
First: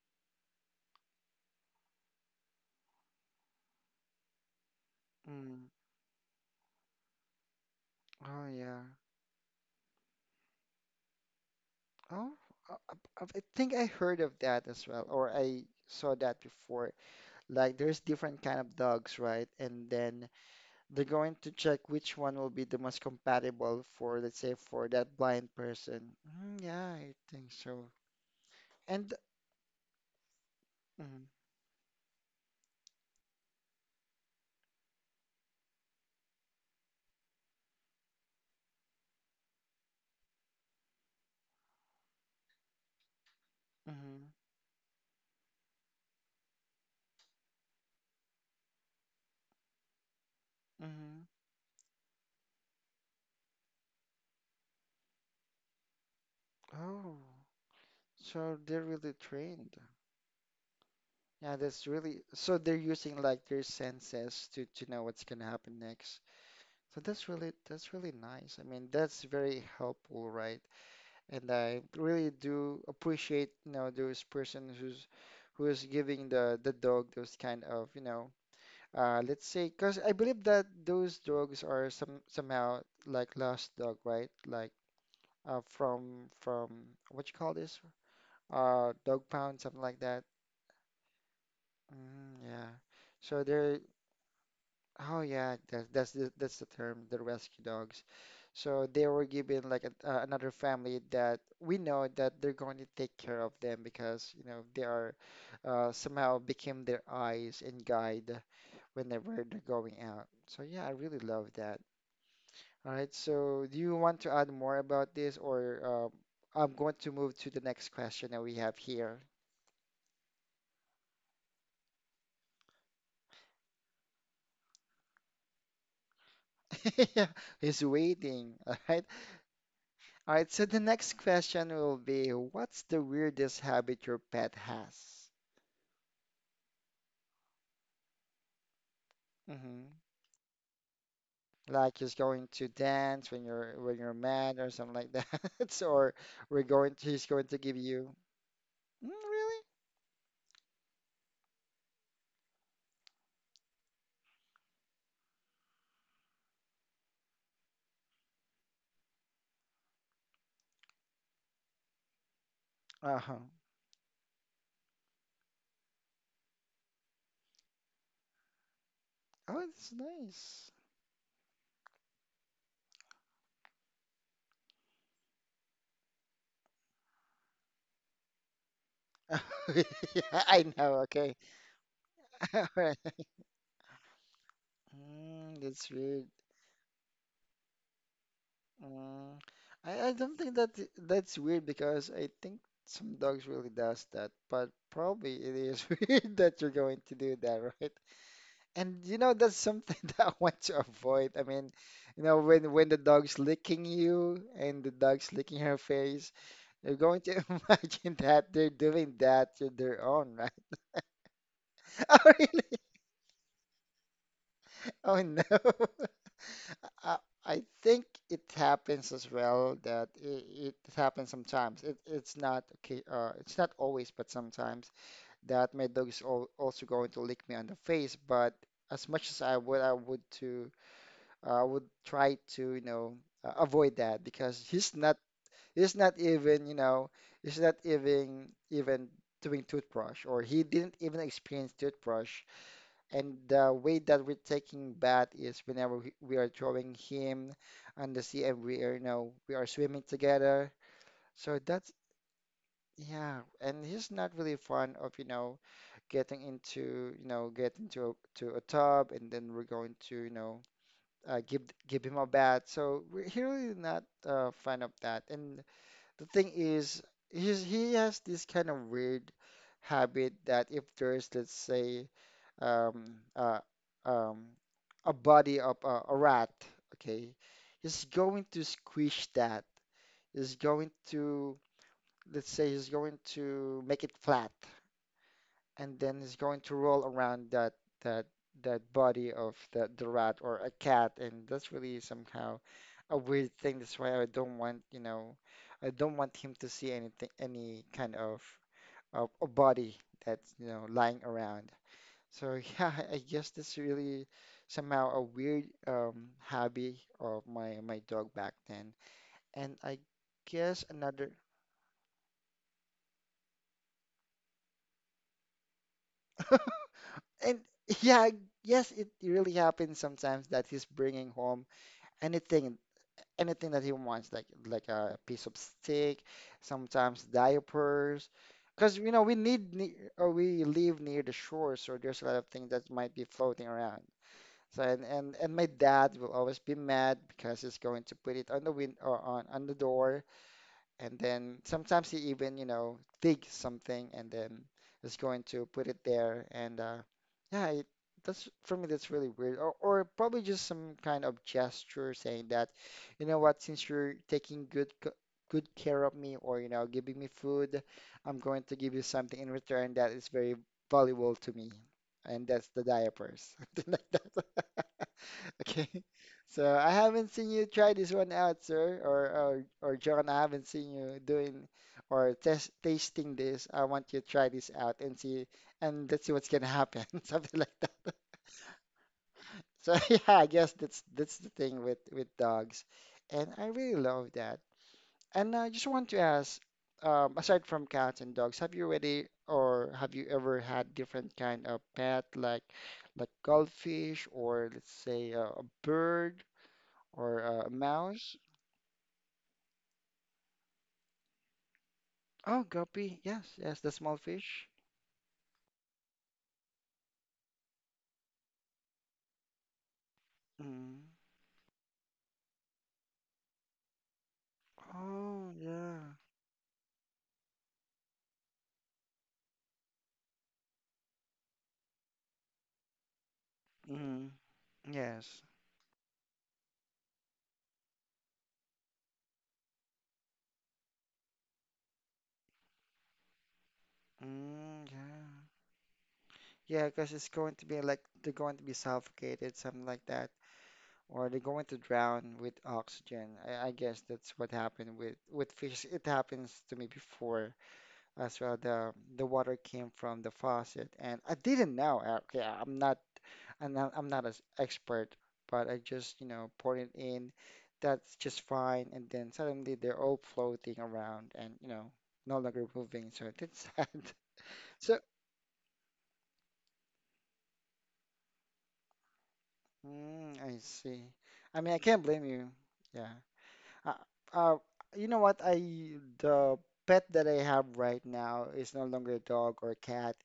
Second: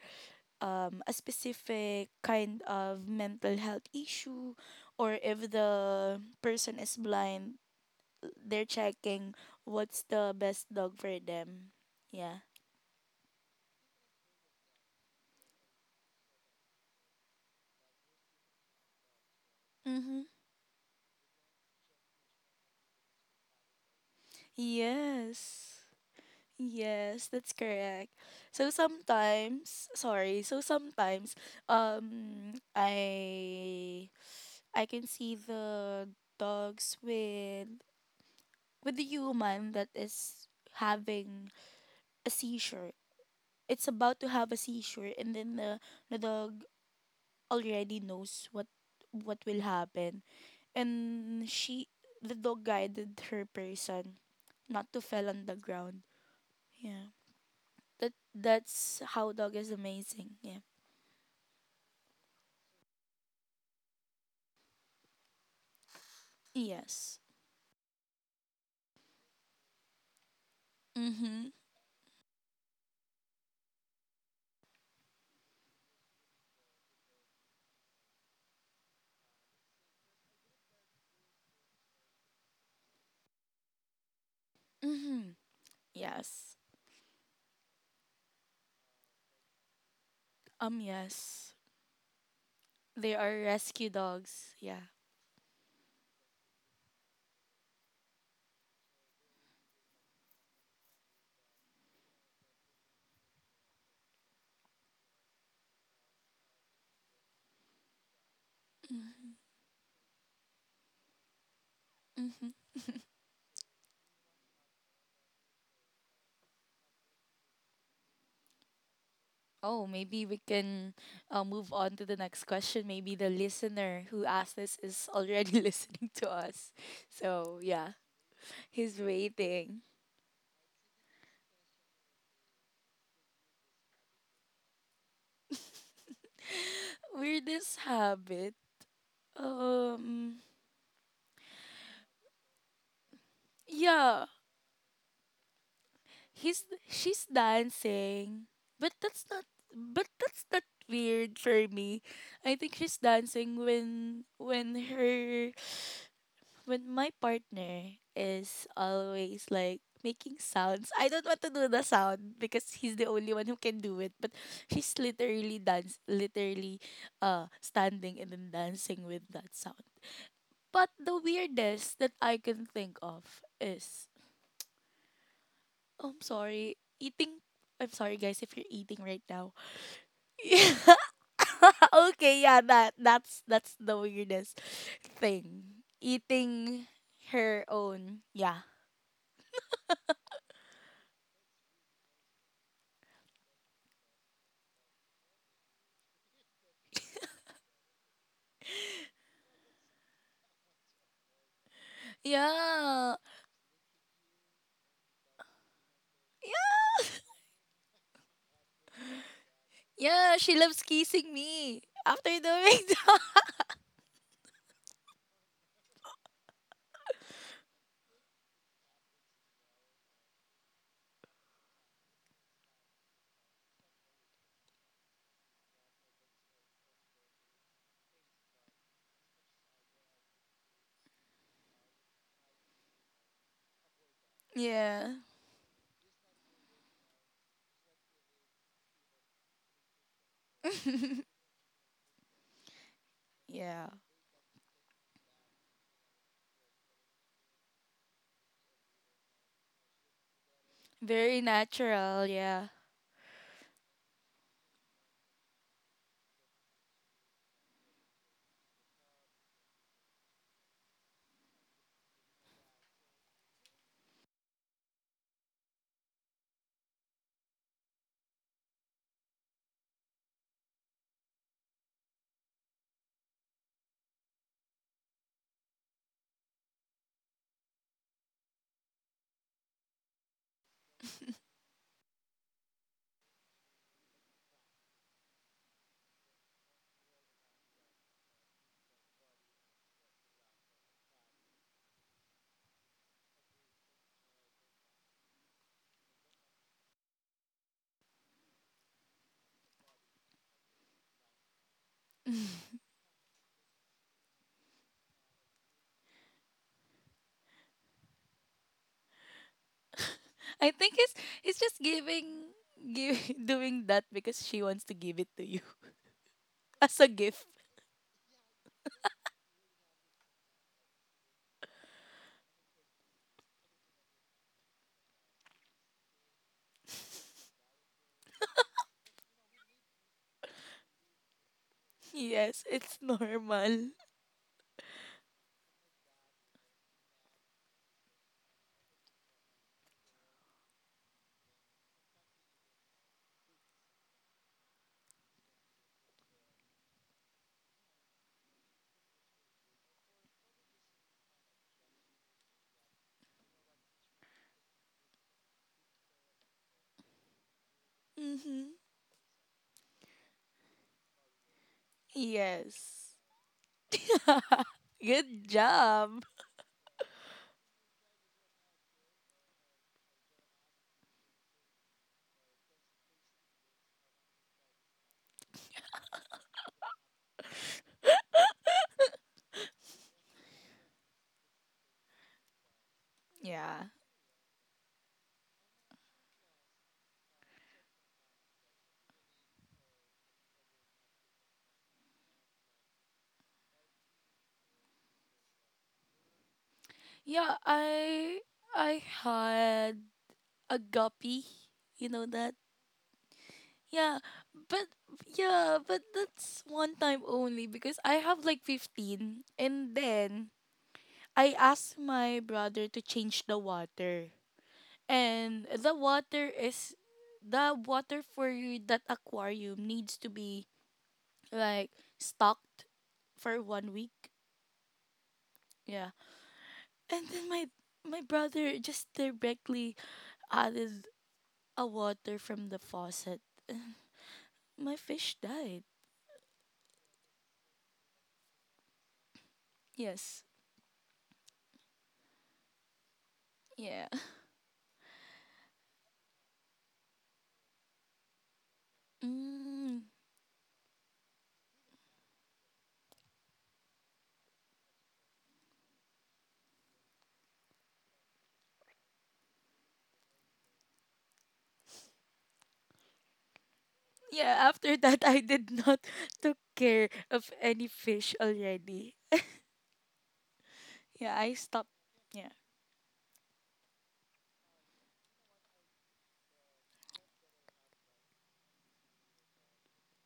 B: a specific kind of mental health issue, or if
A: Mm.
B: the person is blind.
A: Oh
B: They're
A: yeah.
B: checking what's the best dog for them.
A: Oh,
B: Yeah.
A: I, I think I heard of that as well, or I saw that before. Like there's different kind of dogs, right? And
B: Mm-hmm.
A: then they're going to check which one will be the most compatible for, let's say, for that blind
B: Yes.
A: person. Mm, yeah, I
B: Yes,
A: think
B: that's
A: so.
B: correct. So
A: And
B: sometimes, sorry, so
A: mm,
B: sometimes um I I can see the dogs with the human that is having a seizure, it's about
A: mm,
B: to have a seizure, and then the dog already knows what will happen.
A: mm.
B: And she the dog guided her person not to fall on the ground. Yeah,
A: Oh,
B: that
A: so they're
B: that's
A: really
B: how dog is
A: trained.
B: amazing. Yeah.
A: Yeah, that's really, so they're using like their senses to know what's gonna happen next. So
B: Yes.
A: that's really, that's really nice. I mean, that's very helpful, right? And
B: Mhm.
A: I really do appreciate, those person who's who is giving the dog those kind of, let's say, because I believe that those dogs are some somehow like lost dog, right? Like
B: Mhm. Yes.
A: from what you call this? Dog pound, something like that.
B: Um, yes,
A: Mm, yeah.
B: they are
A: So they're,
B: rescue dogs. Yeah.
A: oh yeah, that's that's the term, the rescue dogs. So they were given like another family that we know that they're going to take care of them because you know they are somehow became their eyes and guide whenever they're going out. So yeah, I really love that. All right, so do you want to add more about this, or I'm going to move to the next question that we have here.
B: Oh, maybe we can move on to the next question. Maybe the listener who asked this is already listening to us.
A: Yeah,
B: So,
A: he's
B: yeah,
A: waiting. All
B: he's
A: right,
B: waiting.
A: all right. So the next question will be, what's the weirdest habit your pet has?
B: Weirdest habit.
A: hmm
B: Um,
A: Like he's going to dance when you're
B: yeah,
A: mad or something like that, or we're
B: he's
A: going to, he's
B: she's
A: going to give you.
B: dancing, but
A: Mm,
B: that's not
A: really?
B: but that's not weird for me. I think she's dancing when her when my partner is always like making sounds. I don't want to do the sound because he's the only
A: Uh-huh.
B: one who can do it. But she's literally dance, literally, standing and then dancing with that
A: Oh,
B: sound.
A: it's nice.
B: But the weirdest that I can think of is, oh, I'm sorry, eating. I'm sorry, guys, if you're eating right now.
A: Yeah, I
B: Yeah.
A: know. Okay.
B: Okay, yeah,
A: All right.
B: that's that's the weirdest
A: Mm,
B: thing.
A: that's weird.
B: Eating her own, yeah.
A: Mm, I don't think that that's weird because I think some dogs really does that, but probably it is weird that you're going to do that, right? And you know that's something that I want to avoid. I mean, you know when the
B: Yeah.
A: dog's licking you and the dog's licking her face, you're going to imagine that they're doing that to their own,
B: Yeah,
A: right?
B: she loves kissing me
A: Oh
B: after doing
A: really?
B: that.
A: Oh no. I, I think it happens as well it happens sometimes. It's not okay. It's not always, but sometimes that my dog is al also going to lick me on the face. But as much as I would to I would try to avoid that because
B: Yeah.
A: he's not even he's not even doing toothbrush or he didn't even experience toothbrush and the
B: Yeah.
A: way that we're taking bath is whenever we are drawing him on the sea and we are, you know, we are swimming together.
B: Very
A: So that's,
B: natural, yeah.
A: yeah. And he's not really fond of, you know, getting into, you know, getting to to a tub and then we're going to, you know, uh, give give him a bath. So he really not fan of that. And the thing is, he has this kind of weird habit that if there's, let's say, um, uh, um, a body of a rat, okay, he's going to squish that. He's going to, let's say, he's going to make it flat and then it's going to roll around that that body of the rat or a cat, and that's really somehow a weird thing. That's why I don't want, you know, I don't want him to see anything, any kind of a body that's, you know, lying around. So yeah, I guess that's really somehow a weird hobby of my my dog back then. And I
B: I
A: guess
B: think
A: another
B: it's just giving give, doing that because she wants to give it to you as a gift.
A: and yeah, yes, it really happens sometimes that he's bringing home anything anything that he wants like a piece of steak, sometimes diapers, because you know we need ne or we live near the shore, so there's a lot of
B: Yes,
A: things that
B: it's
A: might be floating
B: normal.
A: around. So and my dad will always be mad because he's going to put it on the win or on the door, and then sometimes he even you know dig something and then is going to put it there. And yeah that's for me, that's really weird, or probably just some kind of gesture saying that, you know what, since you're taking good care of me, or you know, giving me food, I'm going
B: Mhm.
A: to give you something in return that is very valuable to me, and that's the
B: Yes.
A: diapers, something like that.
B: Good
A: Okay.
B: job.
A: So I haven't seen you try this one out, sir, or John, I haven't seen you doing or test tasting this. I want you to try this out and see, and let's see what's gonna happen. Something like that. So yeah, I guess that's the thing with dogs. And I
B: Yeah.
A: really love that. And I just want to ask, aside from cats and dogs, have you already or have you ever had different kind of pet like goldfish, or let's say a bird? Or
B: Yeah,
A: a mouse?
B: I had a guppy. You know that?
A: Oh, guppy. Yes, yes, the small
B: Yeah,
A: fish.
B: but that's one time only because I have like 15, and then
A: Mm.
B: I asked my brother to change the water.
A: Oh,
B: And the
A: yeah.
B: water is the water for you- that aquarium needs to be like stocked for 1 week.
A: Mm. Yes.
B: Yeah. And then my brother just directly added a water from the faucet.
A: Mm,
B: My fish
A: yeah.
B: died.
A: Yeah, because it's going to be like they're going to be suffocated, something like that,
B: Yes.
A: or they're going to drown with oxygen. I guess
B: Yeah.
A: that's what happened with fish. It happens to me before as well. The water came
B: Mm.
A: from the faucet and I didn't know. Okay, I'm not an expert, but I just you know poured it in, that's just fine, and then suddenly they're all floating around, and you know, no longer moving, so it's sad.
B: Yeah, after
A: So
B: that, I did not took care of any fish already.
A: mm, I see.
B: Yeah, I
A: I mean, I
B: stopped.
A: can't blame
B: Yeah.
A: you, yeah. uh, uh you know what, I the pet that I have right now is no longer a dog or a cat.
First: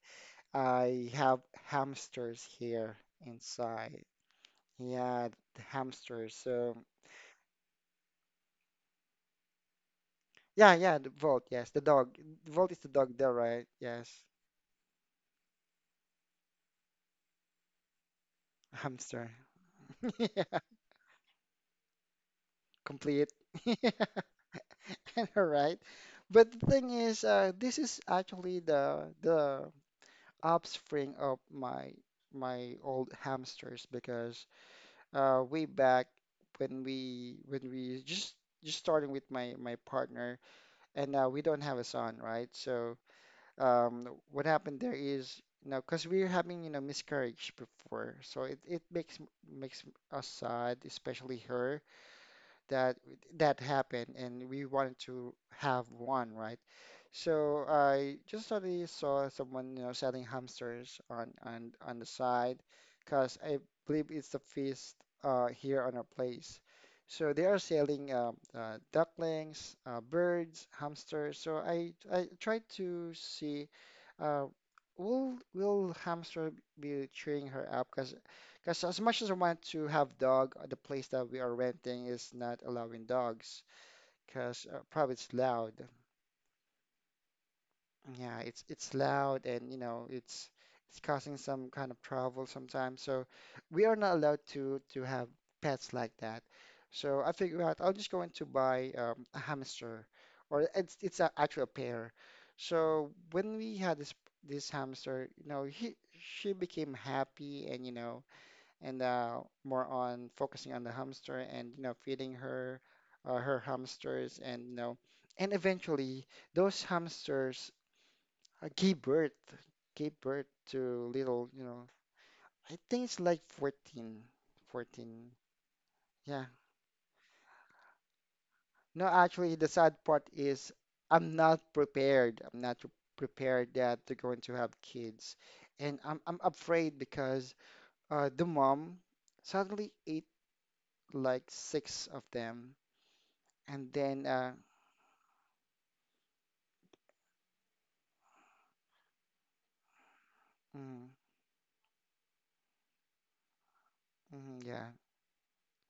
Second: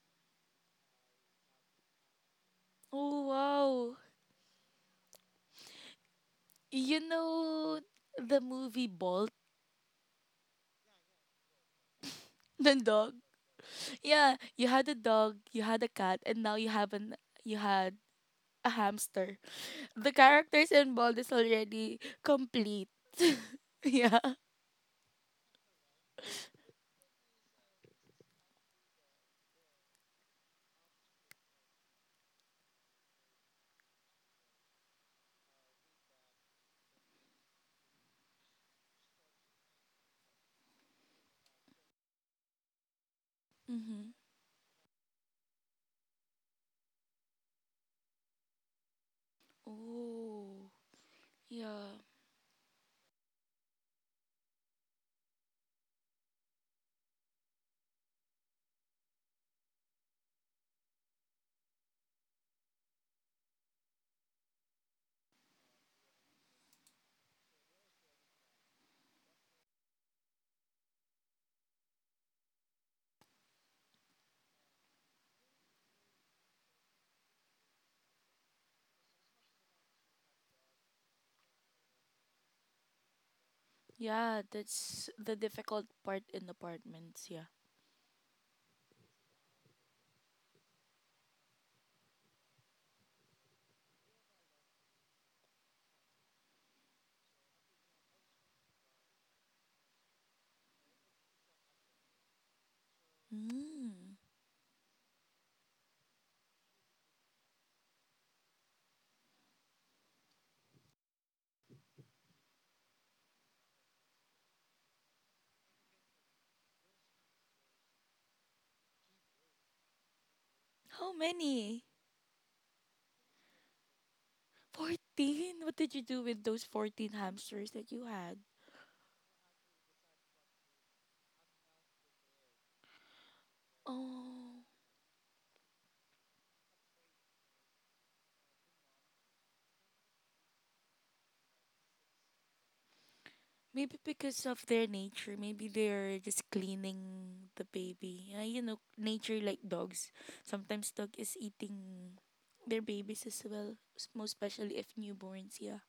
A: I have hamsters here
B: Oh, wow.
A: inside. Yeah, the hamsters. So
B: You know the movie Bolt,
A: yeah, yeah, the Volt, yes, the dog. Volt
B: the
A: is the
B: dog?
A: dog there, right? Yes.
B: Yeah, you had a dog, you had a cat, and now you have an you had a
A: Hamster.
B: hamster. The
A: Yeah,
B: characters in Bolt is already complete.
A: complete. Yeah,
B: Yeah.
A: all right. But the thing is, this is actually the offspring of my old hamsters, because way back when we just starting with my partner, and we don't have a son, right? So
B: Mm-hmm.
A: what happened there is, you know, because we're having, you know, miscarriage before, so it makes us
B: Oh,
A: sad, especially her,
B: yeah.
A: that that happened, and we wanted to have one, right? So I just suddenly saw someone, you know, selling hamsters on the side, because I believe it's the feast here on our place. So they are selling ducklings, birds, hamsters. So I tried to see, uh, will hamster be cheering her up? Because as much as I want to have dog, the place that we are renting is not allowing dogs
B: Yeah,
A: because
B: that's
A: probably
B: the
A: it's loud.
B: difficult part in apartments, yeah.
A: Yeah, it's loud, and you know, it's causing some kind of trouble sometimes. So we are not allowed to have pets like that. So I figured out I'm just going to buy a hamster, or it's a, actually a pair. So when we had
B: Mm.
A: this hamster, you know, he she became happy, and you know, and more on focusing on the hamster, and you know, feeding her hamsters. And you know, and eventually those hamsters I gave birth, gave birth to
B: How
A: little, you
B: many?
A: know, I think it's like 14.
B: 14? What did you do
A: Yeah.
B: with those 14 hamsters that you had?
A: No, actually, the sad part is I'm not prepared. I'm not pre- prepared that they're going to
B: Oh,
A: have kids. And I'm afraid because the mom suddenly ate like six of them, and
B: maybe
A: then
B: because of their nature. Maybe they're just cleaning the baby. You know, nature like dogs. Sometimes
A: mm,
B: dog is eating their babies as well, s- most especially if
A: yeah,
B: newborns, yeah.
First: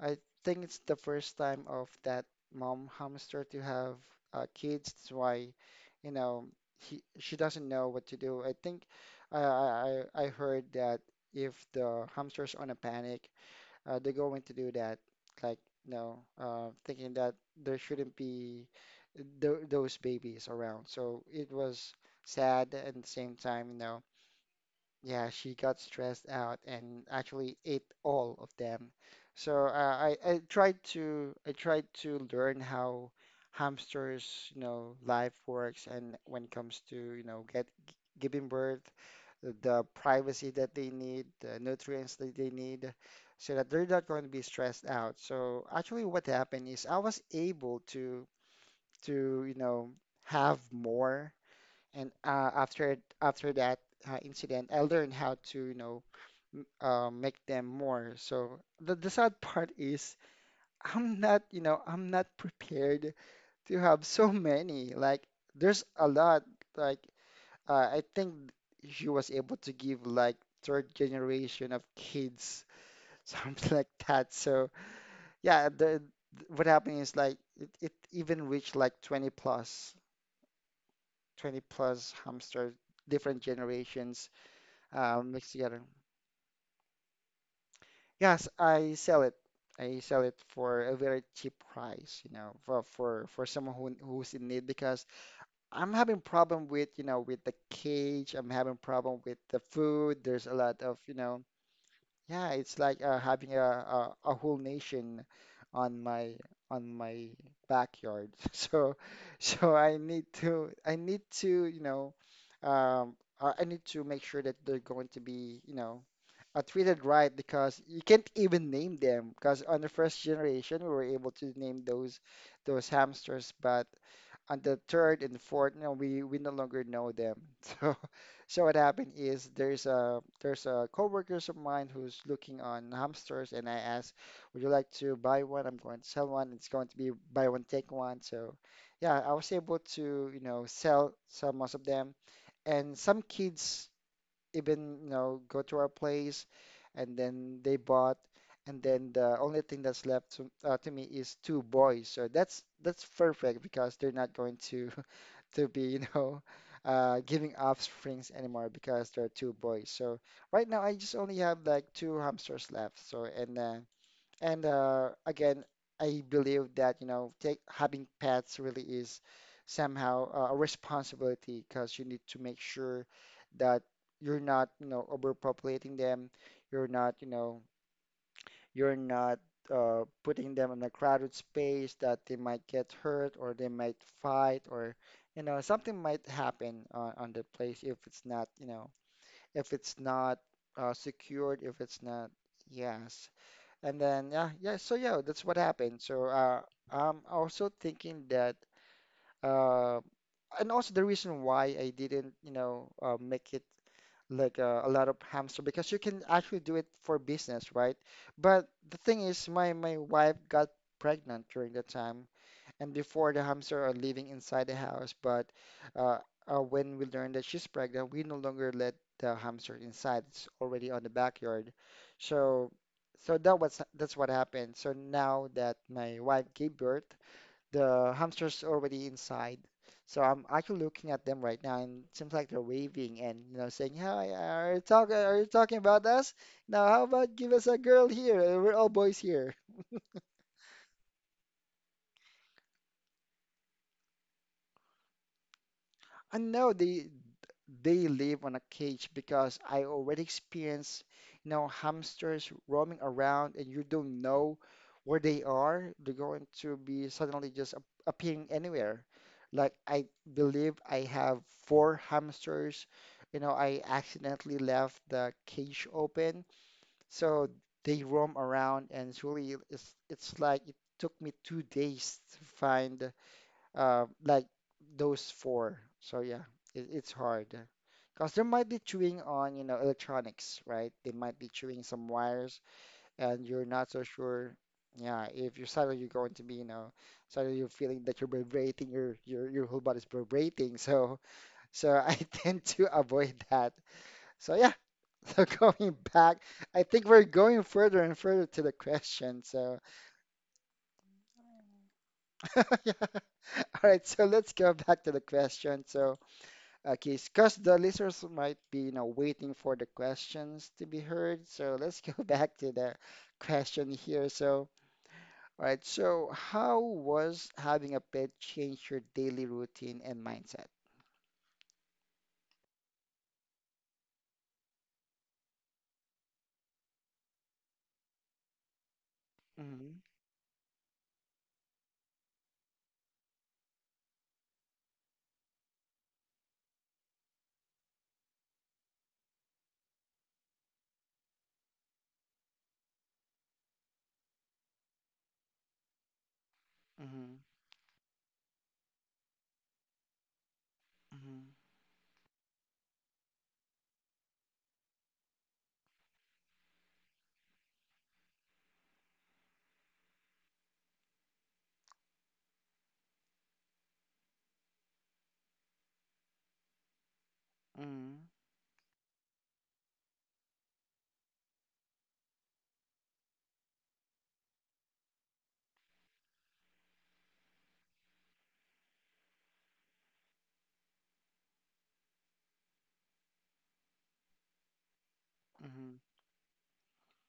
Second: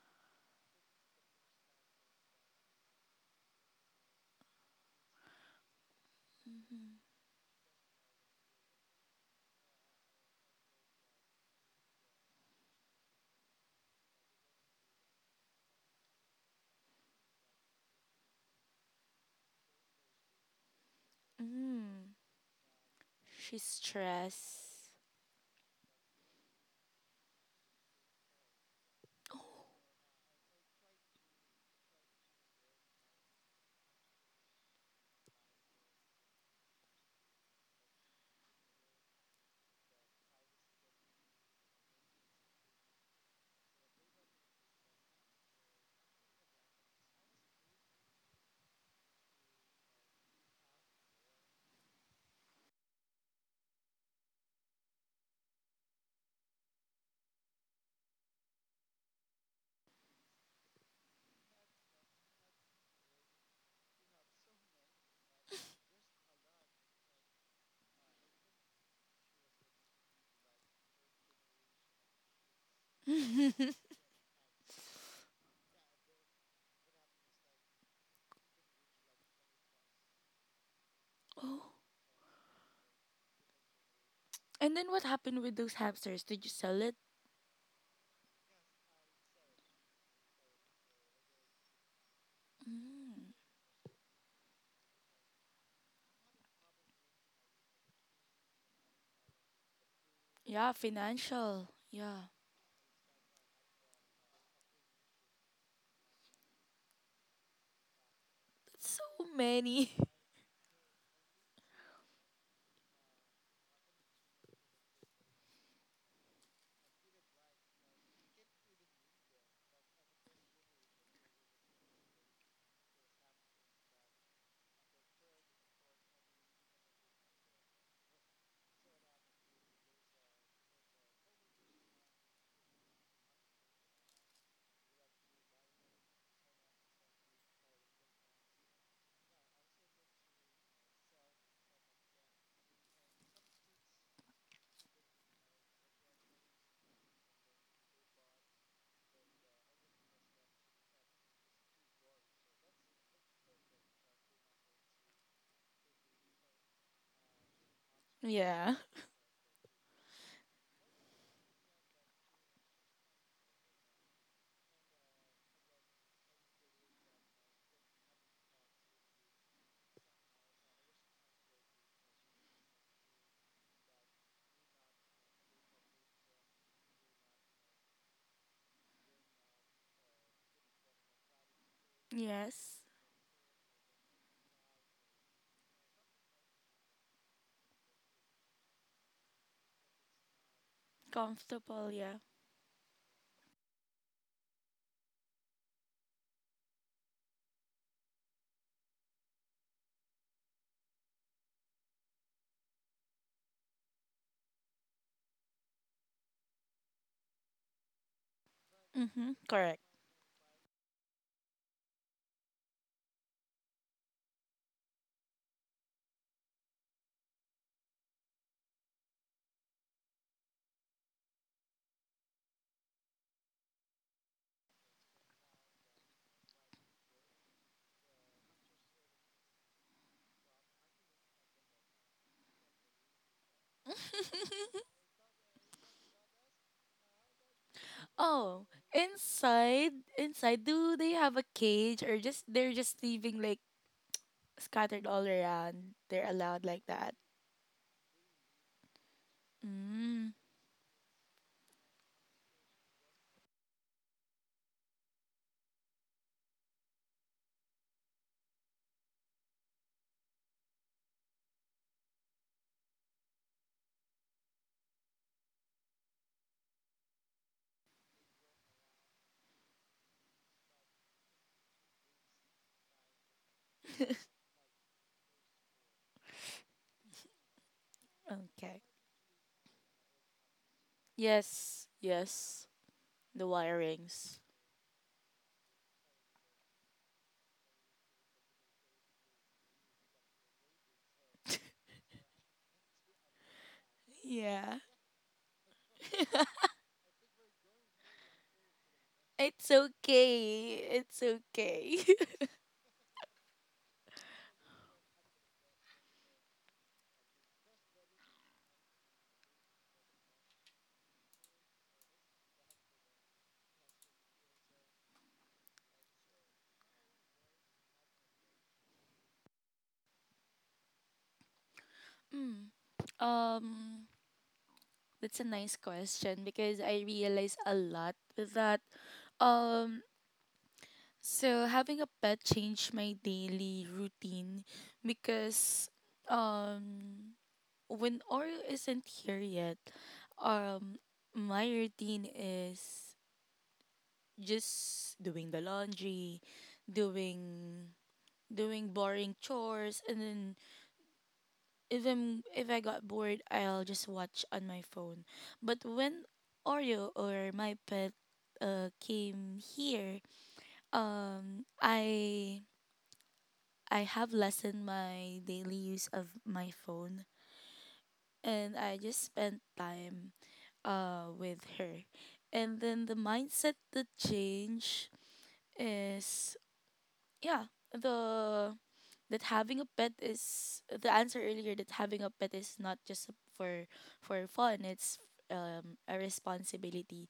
A: I think it's the first time of that mom hamster to have kids. That's why, you know, he she doesn't know what to do. I think I heard that if the hamster's on a panic, they're going to do that. Like, you know, thinking that there shouldn't be th those babies around. So it was
B: Mm,
A: sad, and at the same
B: she's
A: time, you know,
B: stressed.
A: yeah, she got stressed out and actually ate all of them. So
B: Oh.
A: I tried to learn how hamsters, you know, life works, and when it comes to, you know, giving birth, the privacy that they need, the nutrients that they need, so that they're not going to be stressed out. So actually what happened is I was able to you know, have more. And after that incident, I learned how to, you know, make them more. So the sad part is I'm not, you know, I'm not prepared to have so many. Like there's a lot. Like I think she was able to give like third generation of kids, something like that. So yeah, what happened is like it even reached like 20 plus, 20
B: Oh.
A: plus hamsters, different generations
B: And then what happened
A: mixed
B: with those
A: together.
B: hamsters? Did you sell it?
A: Yes, I sell it. I sell it for a very cheap price, you know, for someone who who's in need, because I'm having problem with, you know, with the cage. I'm having problem with the food. There's a
B: Yeah,
A: lot of, you know,
B: financial. Yeah.
A: yeah, it's like having a whole nation on my backyard. So
B: That's so many.
A: I need to you know, um I need to make sure that they're going to be, you know, I treated right, because you can't even name them, because on the first generation we were able to name those hamsters, but on the third and fourth, no, we no longer know them. So so what happened is there's a coworkers of mine who's looking on hamsters, and I asked, would you like to buy one? I'm going to sell one. It's going to be buy one take one. So yeah, I was able to sell most of them, and some kids even go to our place and then they bought, and then the only thing that's left to me is two boys, so that's perfect because they're not going to to be giving offsprings anymore
B: Yeah.
A: because there are two boys, so right now I just only have like two hamsters left, so and again, I believe that, having pets really is somehow a responsibility because you need to make sure that you're not, overpopulating them. You're not, you know, you're not putting them in a crowded space that they might
B: Yes.
A: get hurt or they might fight, or something might happen on the place if it's not, if it's not secured, if
B: Comfortable,
A: it's
B: yeah.
A: not. Yes. And then yeah, yeah. So yeah, that's what happened. So I'm also thinking that, uh, and also the reason why I didn't, make it like a lot of hamster because you can actually do it for business, right? But the thing
B: Mm-hmm.
A: is, my
B: Correct.
A: my wife got pregnant during that time, and before the hamster are living inside the house, but uh, when we learn that she's pregnant, we no longer let the hamster inside. It's already on the backyard. So, so that's what happened. So now that my wife gave birth, the hamster's already inside. So I'm actually looking at them right now, and it seems like they're waving and saying, "Hi, are you talking? Are you talking about us? Now, how about give us a girl here?
B: Oh,
A: We're all boys here."
B: inside, inside, do they have a cage, or just they're just leaving like scattered all around? They're
A: I
B: allowed
A: know
B: like
A: they
B: that.
A: they live on a cage because I already
B: Mm,
A: experienced, hamsters roaming around and you don't know where they are. They're going to be suddenly just appearing anywhere. Like I believe I have four hamsters. I accidentally left the cage open, so they roam around, and it's like it took me 2 days to find like those four. So yeah, it's hard because there might be
B: okay.
A: chewing on, electronics, right? They might be chewing
B: Yes,
A: some wires,
B: yes.
A: and
B: The
A: you're not so
B: wirings.
A: sure. Yeah, if you're suddenly you're going to be, suddenly you're feeling that you're vibrating, your whole body's vibrating. So I tend to avoid that. So yeah,
B: Yeah.
A: so going back, I think we're going further and further to the question.
B: It's
A: So
B: okay. It's okay.
A: yeah. All right, so let's go back to the question. So okay, because the listeners might be, waiting for the questions to be heard. So let's go back to the question here. So, all right. So, how was having a pet change your daily routine and mindset?
B: Mm. Um, that's a nice question because I realize a lot with that.
A: Mm-hmm,
B: Um, So having a pet changed my daily routine because um when Oreo isn't here yet, um my routine is just doing the laundry,
A: mm-hmm,
B: doing doing boring chores, and then if I'm if I got bored, I'll just watch on my phone. But when Oreo or my pet came here, um I I have lessened my daily use of my phone,
A: mm-hmm,
B: and I just spent time with her. And then the mindset that change is, yeah, the that having a pet is the answer earlier, that having a pet is not just for fun, it's
A: mm-hmm,
B: a responsibility.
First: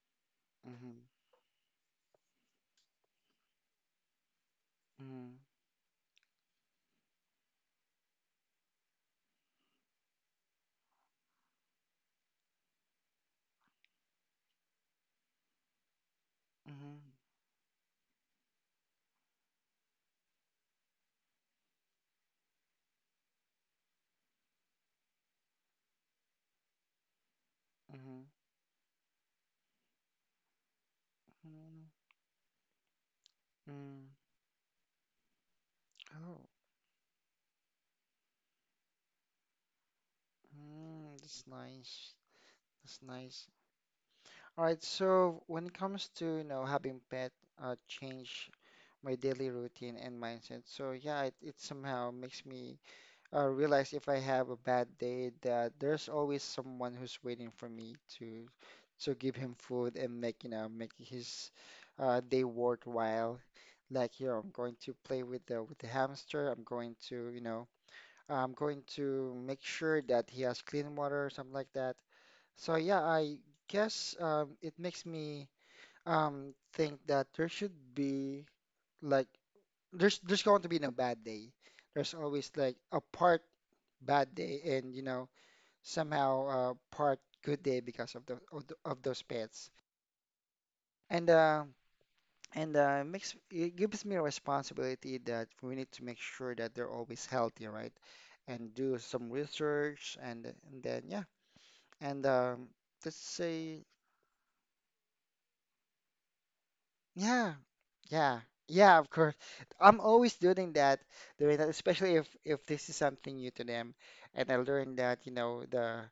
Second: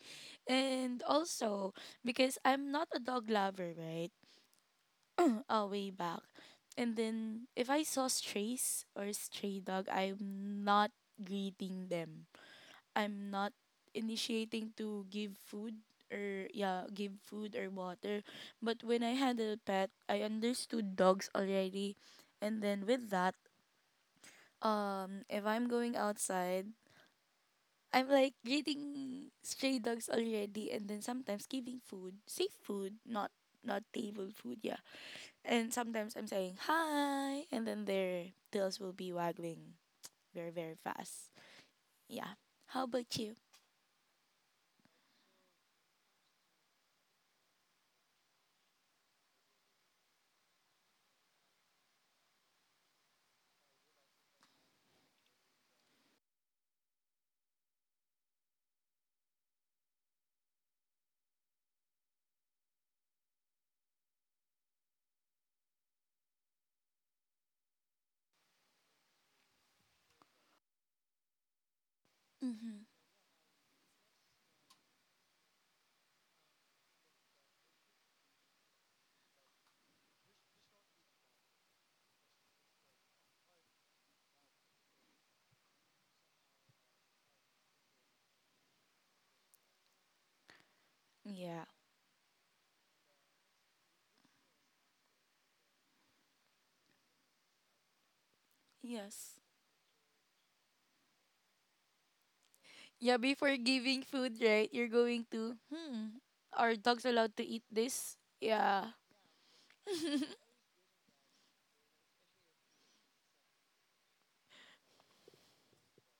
A: mm-hmm,
B: And also, because I'm not a dog lover, right?
A: mm-hmm,
B: Way back. And then if I saw strays or stray dog, I'm not greeting them. I'm not initiating to give food or, yeah,
A: mm-hmm,
B: give food or water. But when I had a pet, I understood dogs already. And then with that, if I'm going outside,
A: mm-hmm,
B: I'm
A: mm-hmm,
B: like greeting stray dogs already, and then sometimes giving
A: mm-hmm.
B: food, safe food, not table food, yeah. And sometimes I'm
A: Oh,
B: saying hi, and then their tails will be waggling very, very
A: mm,
B: fast.
A: that's nice.
B: Yeah. How
A: That's
B: about you?
A: nice. All right. So, when it comes to, having pet change my daily routine and mindset. So yeah, it somehow makes me realize if I have a bad day that there's always someone who's waiting for me to give him food and make make his day worthwhile. Like here, I'm going to play with the hamster. I'm going to make sure that he has clean water or something like that. So
B: Mm-hmm.
A: yeah, I guess it makes me think that there should be like there's going to be no bad day. There's always like a part bad day and somehow a part good day because of those pets. And
B: Yeah.
A: it gives me a responsibility that we need to make sure that they're always healthy, right? And do some
B: Yes.
A: research and then yeah. And
B: Yeah,
A: let's
B: before
A: say.
B: giving food, right, you're going to, hmm, are dogs allowed to
A: Yeah,
B: eat this?
A: yeah,
B: Yeah.
A: yeah, of course. I'm always doing that, especially if this is something new to them. And I learned that, the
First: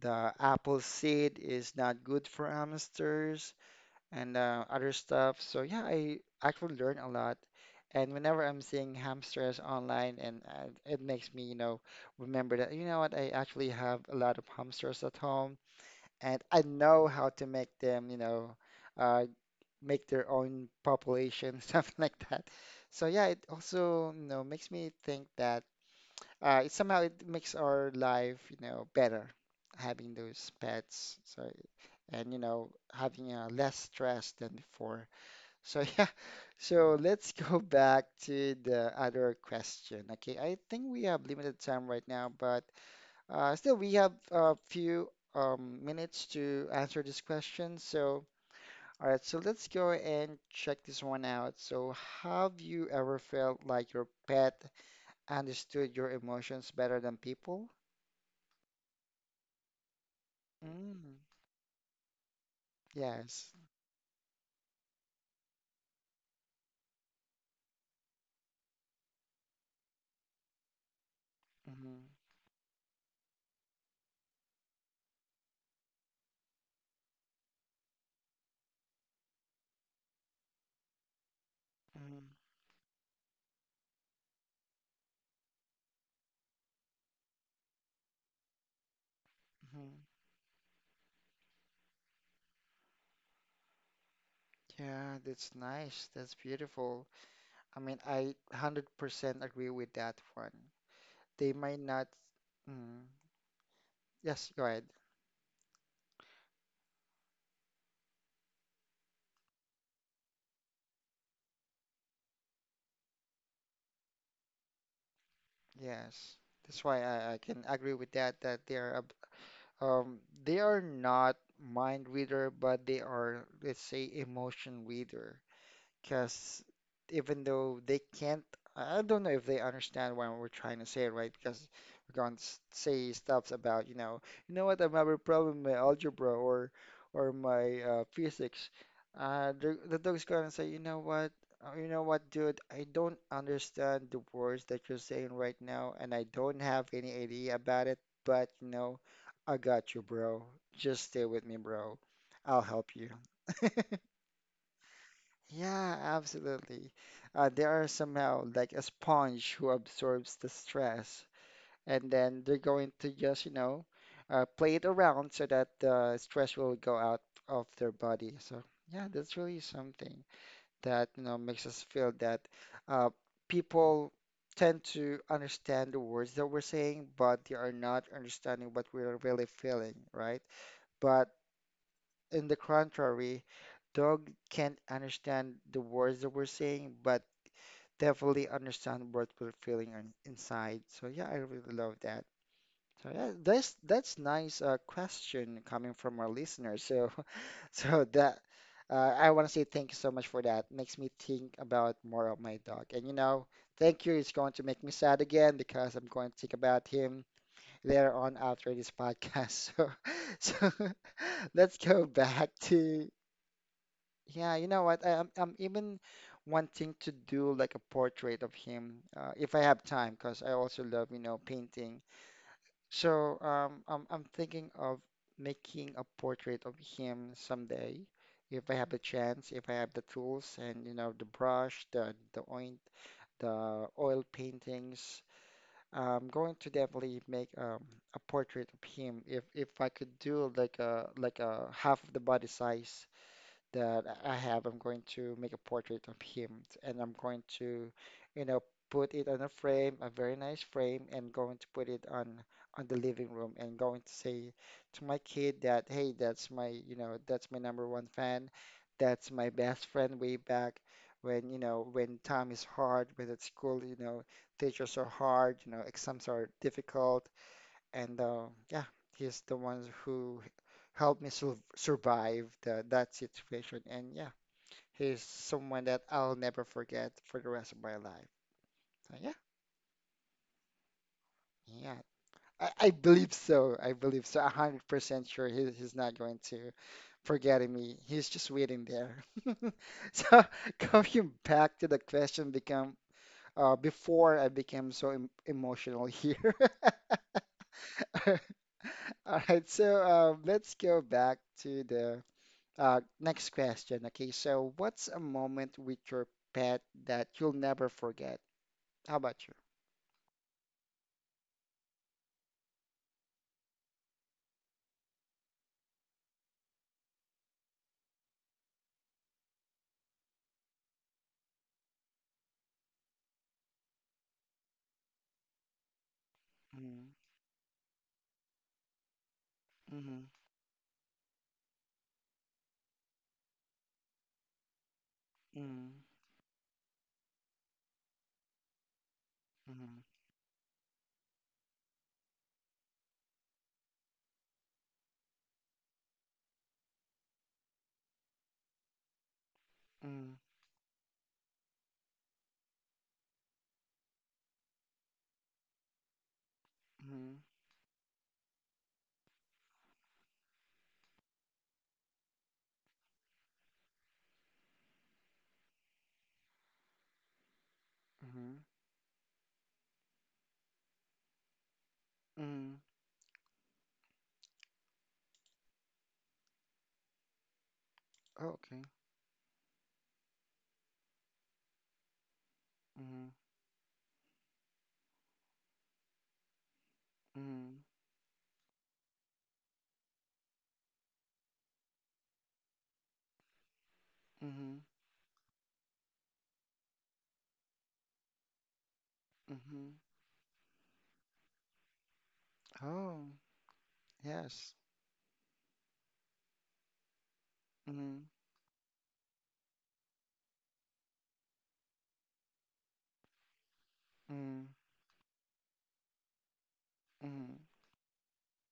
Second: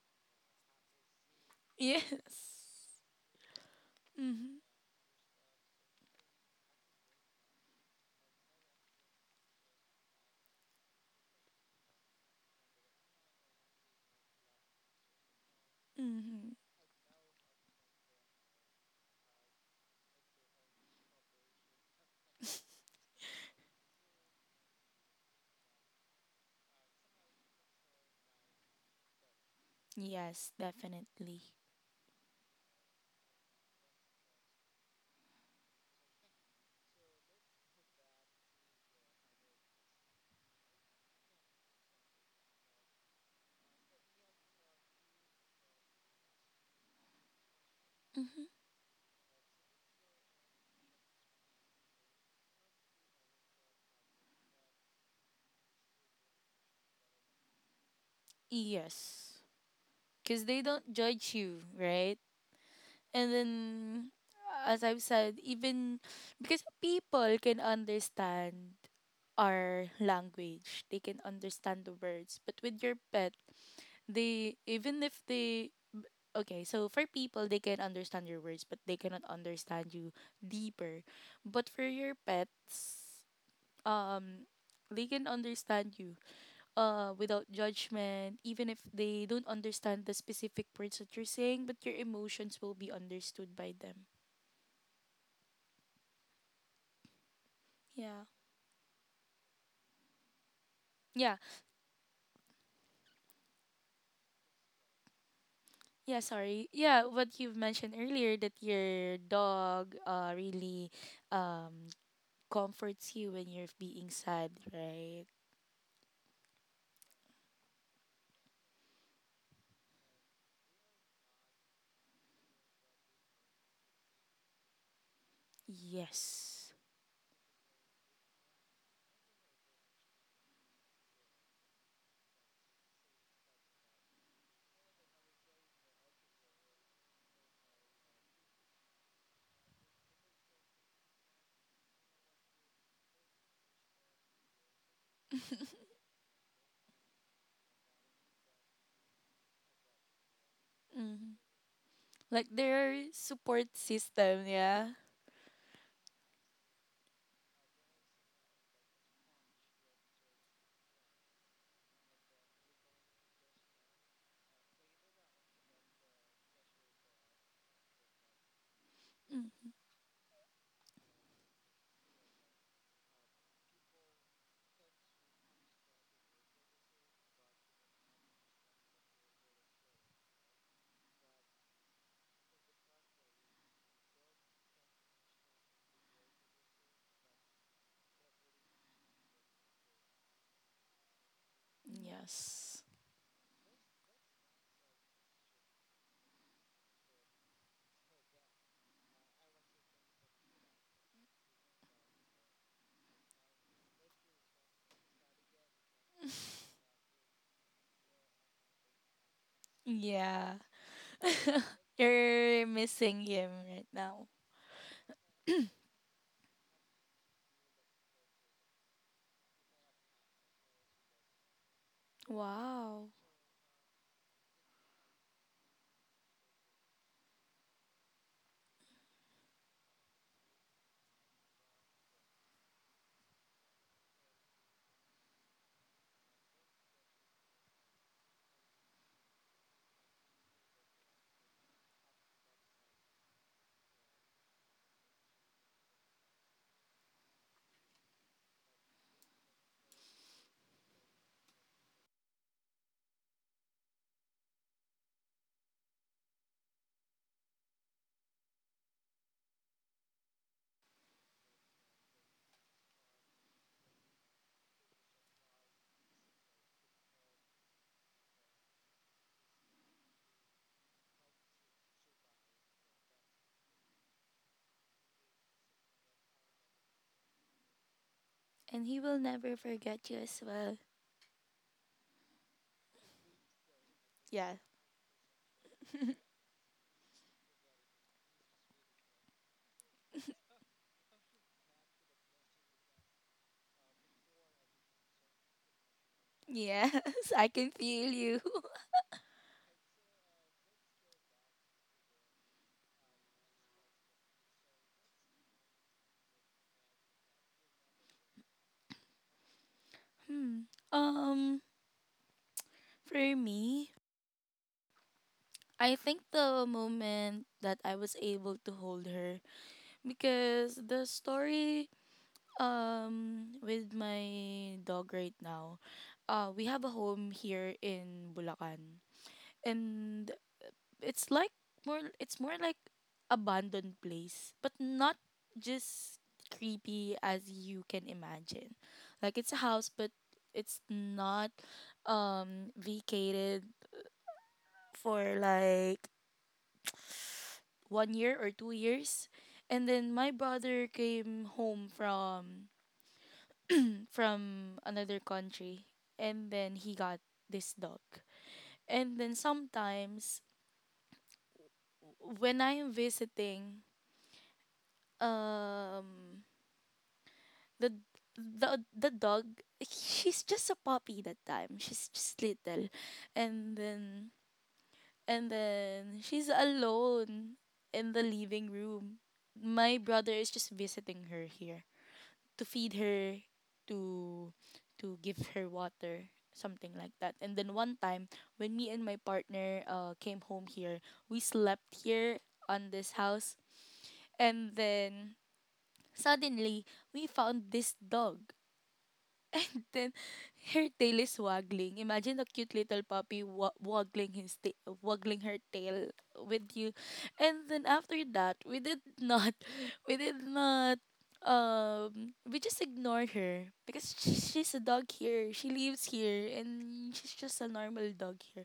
A: the apple seed is not good for
B: Yes.
A: hamsters and
B: Mm-hmm.
A: other stuff. So yeah, I actually learn a lot. And whenever I'm seeing hamsters online, and it makes me, remember that, you know what, I actually have a lot of hamsters at home, and
B: Mm-hmm.
A: I know how to make them, uh, Make their own population, something like that. So yeah, it also, makes me think that it somehow it makes our life, better having those
B: Yes,
A: pets.
B: definitely.
A: So and having less stress than before. So yeah, so let's go back to the other question. Okay, I think we have limited time right now, but still we have a few minutes to answer this question. So.
B: Mm-hmm.
A: All right, so let's go and check this one out. So, have you ever felt like your pet understood your emotions better than people?
B: Yes. Because they don't
A: Mm,
B: judge you, right? And
A: yes.
B: then, as I've said, even because people can understand our language, they can understand the
A: Hmm.
B: words. But with your pet, they, even if they, okay, so for people, they can understand your words, but they cannot understand you deeper. But for your
A: Hmm.
B: pets, um, they can understand you, without judgment, even if they don't
A: Hmm.
B: understand the specific words that you're saying, but your emotions will be understood by them.
A: Yeah, that's nice. That's beautiful. I mean,
B: Yeah.
A: I 100% agree with that one.
B: Yeah.
A: They might not. Mm, yes, go ahead.
B: Yeah, sorry. Yeah, what you've mentioned earlier, that your dog really um comforts you when you're being sad, right?
A: Yes. That's why I can agree with that, that they are um, not mind reader, but they are, let's say, emotion reader, because
B: Yes.
A: even though they can't, I don't know if they understand what we're trying to say, right? Because we're going to say stuff about, you know what, I'm having a problem with algebra or my physics. The dog's gonna say, you know what, dude, I don't understand the words that you're saying right now, and I don't have any idea about it, but I got you, bro. Just stay
B: Mm-hmm.
A: with me, bro.
B: Like
A: I'll help
B: their
A: you.
B: support system, yeah.
A: Yeah, absolutely. They are somehow like a sponge who absorbs the stress, and then they're going to just, play it around so that the stress will go out of their body. So, yeah, that's really
B: Mm.
A: something that, makes us feel that uh, people tend to understand the words that we're saying, but they are not understanding what we're really feeling, right? But in the contrary, dog can't understand the words that we're saying, but definitely understand what we're feeling on, inside. So yeah, I really love that.
B: Yes.
A: So yeah, that's nice question coming from our listener. So so that I want to say thank you so much for that. Makes me think about more of my dog. And thank you is going to make me sad again because I'm going to think about him later on after this podcast. So
B: Yeah.
A: so let's go back
B: You're
A: to.
B: missing him right now.
A: Yeah, you know what? I'm even wanting to do like a portrait of him if I have time, because I also love, painting.
B: Wow.
A: So I'm thinking of making a portrait of him someday, if I have the chance, if I have the tools, and the brush, the oint, the oil paintings. I'm going to definitely make a portrait of him if I could do like a half of the body size that I have. I'm going to make a portrait of him, and I'm going to, you know, put it on a frame, a very nice frame, and going to put it on the living room, and going to say to my kid that, hey, that's my #1 fan. That's my best friend way back when, when time is hard, when at school, teachers are hard, exams are difficult, and yeah, he's the one who helped me survive that situation. And yeah, he's someone that I'll never forget for the rest of my life.
B: And he
A: So
B: will
A: yeah,
B: never forget you as well.
A: yeah, I believe so. I believe so. A
B: Yeah.
A: hundred percent sure he's not going to forget me. He's just waiting there. So coming back to the question, become before I became so emotional here.
B: Yes, I can feel you.
A: All right, so let's go back to the. Next question. Okay, so what's a moment with your pet that you'll never forget? How about you?
B: Hmm. For me, I think the moment that I was able to hold her, because the story with my dog right now, we have a home here in Bulacan.
A: Mm, mhm,
B: And it's like more, it's more like abandoned place, but not
A: mhm,
B: just creepy as you can imagine. Like it's a house,
A: mhm,
B: but it's not vacated for like 1 year or 2 years. And then my brother came home from another country, and then he got
A: mhm,
B: this dog. And then sometimes when I am visiting um the
A: mhm,
B: the dog, she's just a puppy that time. She's
A: mhm,
B: just
A: mhm.
B: little. And then she's alone in the
A: Oh,
B: living
A: okay.
B: room. My brother is just visiting her here to feed
A: Mhm,
B: her, to give her water, something like that. And
A: mhm,
B: then one time when me and my partner came home here, we slept here on this house.
A: mhm,
B: And then suddenly we found this dog. And
A: mhm.
B: then her tail is waggling. Imagine a cute little
A: Oh,
B: puppy waggling his
A: yes.
B: waggling her tail with you. And then after
A: Mhm,
B: that, we did not we did not we just ignored her because
A: mhm,
B: she's a dog here. She lives here and she's
A: mhm.
B: just a normal dog here.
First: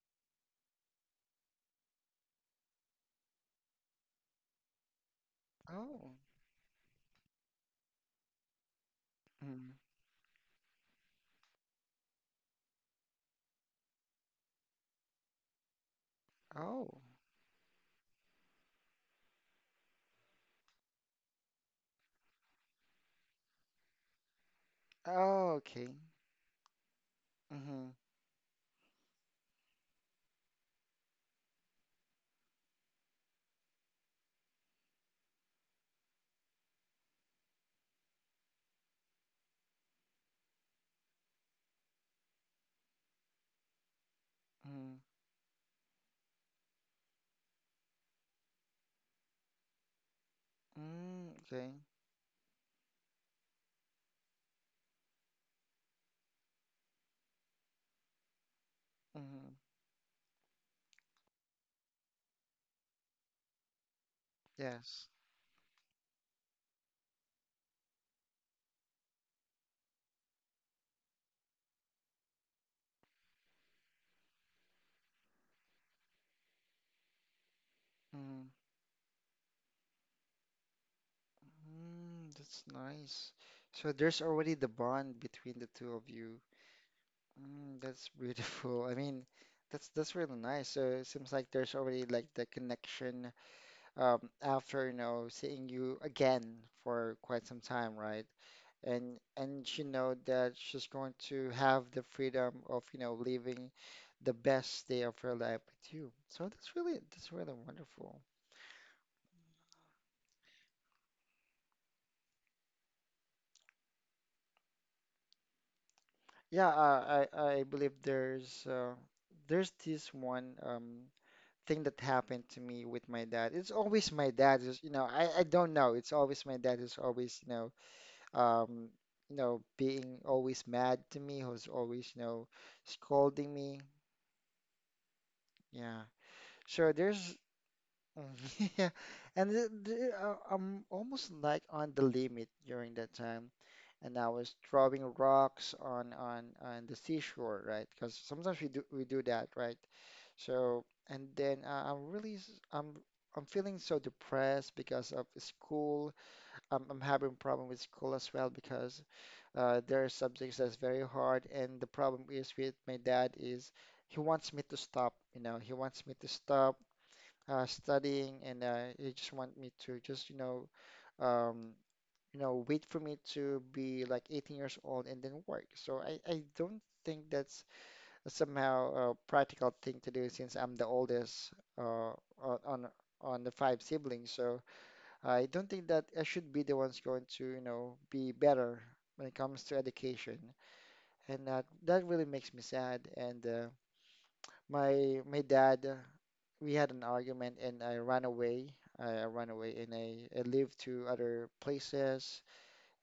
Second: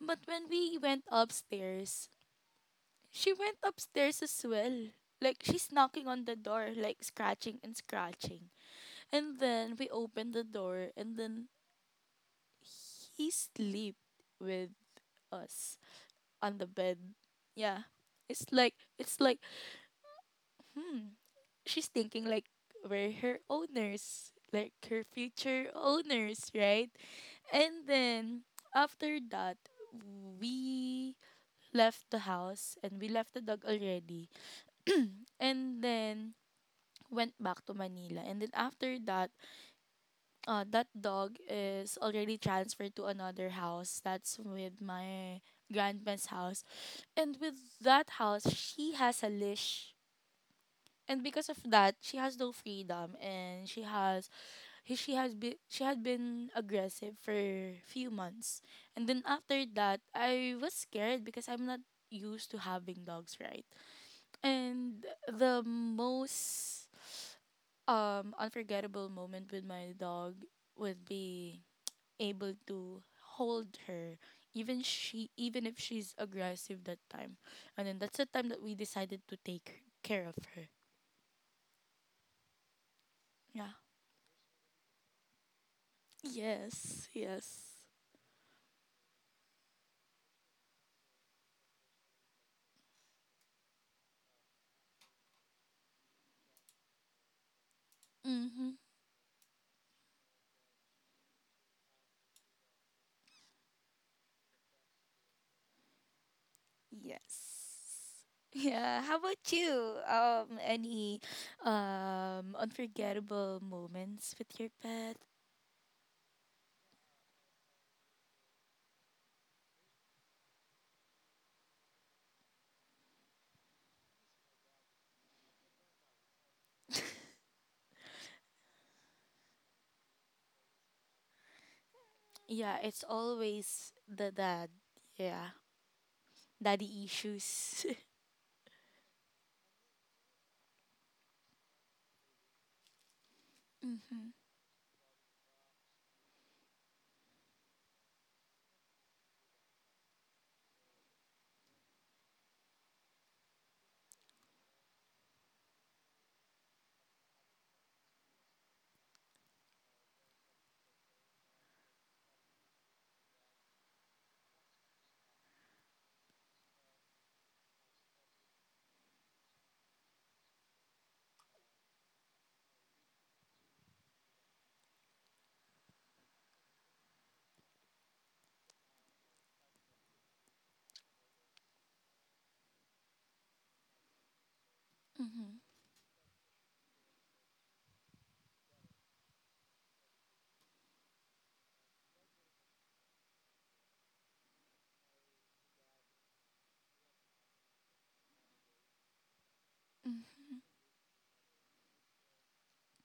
B: But when we went upstairs, she went upstairs as well. Like she's knocking
A: Oh,
B: on the door, like scratching and scratching. And
A: mhm.
B: then we opened the door, and then he slept with us on the bed.
A: Oh,
B: Yeah. It's like hmm, she's thinking like we're her owners, like her
A: oh,
B: future
A: okay.
B: owners, right? And
A: Mhm,
B: then after that, we left the house and we left the dog already, and then went back to Manila. And then after that, that dog is already transferred to another house. That's with
A: mhm,
B: my grandma's house. And with that house, she has a leash. And
A: mm,
B: because of
A: okay.
B: that, she has no freedom and she has he- she has been she had been aggressive for few months. And then
A: Mhm,
B: after that, I was scared because I'm not used to having dogs, right? And
A: yes.
B: the most unforgettable moment with my dog would be able to hold her even she even if she's aggressive that time. And then that's the
A: Mm-hmm.
B: time that we decided to take care of her.
A: Mm, that's nice.
B: Yeah.
A: So there's already the bond between the two of you.
B: Yes, yes,
A: Mm, that's beautiful. I mean, that's really nice. So it seems like there's already like the connection after, you know, seeing you again for quite some time, right?
B: mm-hmm.
A: And she know that she's going to have the freedom of, you know, living the best day of her life with you. So that's really wonderful.
B: Yes. Yeah. How about you? Any unforgettable moments with your pet?
A: Yeah, I believe there's this one thing that happened to me with my dad. It's always my dad is, you know, I don't know. It's always my dad who's always, um, you know, being always mad to me, who's always, you know,
B: Yeah, it's
A: scolding me.
B: always the dad. Yeah,
A: Yeah. So
B: daddy
A: there's
B: issues.
A: yeah, and I'm almost like on the limit during that time. And
B: Mm-hmm.
A: I was throwing rocks on the seashore, right? Because sometimes we do that, right? So and then I'm really I'm feeling so depressed because of school. I'm having problem with school as well because there are subjects that's very hard, and the problem is with my dad is he wants me to stop, you know, he wants me to stop studying, and he just want me to just Um, you know, wait for me to be like 18 years old and then work. So I don't think that's somehow a practical thing to do since I'm the oldest, uh, on on on the five siblings. So I
B: Mm-hmm.
A: don't think that I should be the ones going to, you know, be better when it comes to education. And that really makes me sad. And my dad, we had an argument and I ran away. I ran away and I
B: Mhm.
A: lived to other places.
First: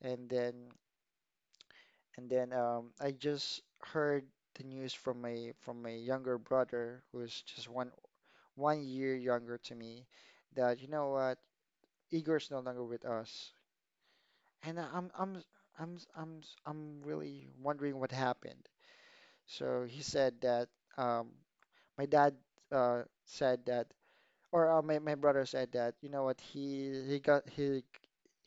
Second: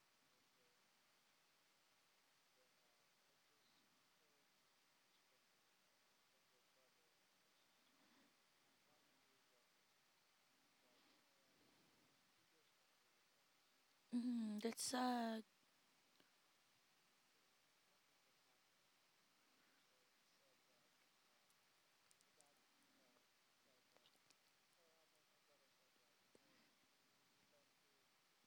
A: And then I just heard the news from my younger brother, who's just one year younger to me, that, you know what, Igor's no longer with us.
B: Mm,
A: And I-
B: that's
A: I'm
B: a
A: I'm I'm I'm I'm really wondering what happened. So he said that, um, my dad, said that, or my brother said that, you know what, he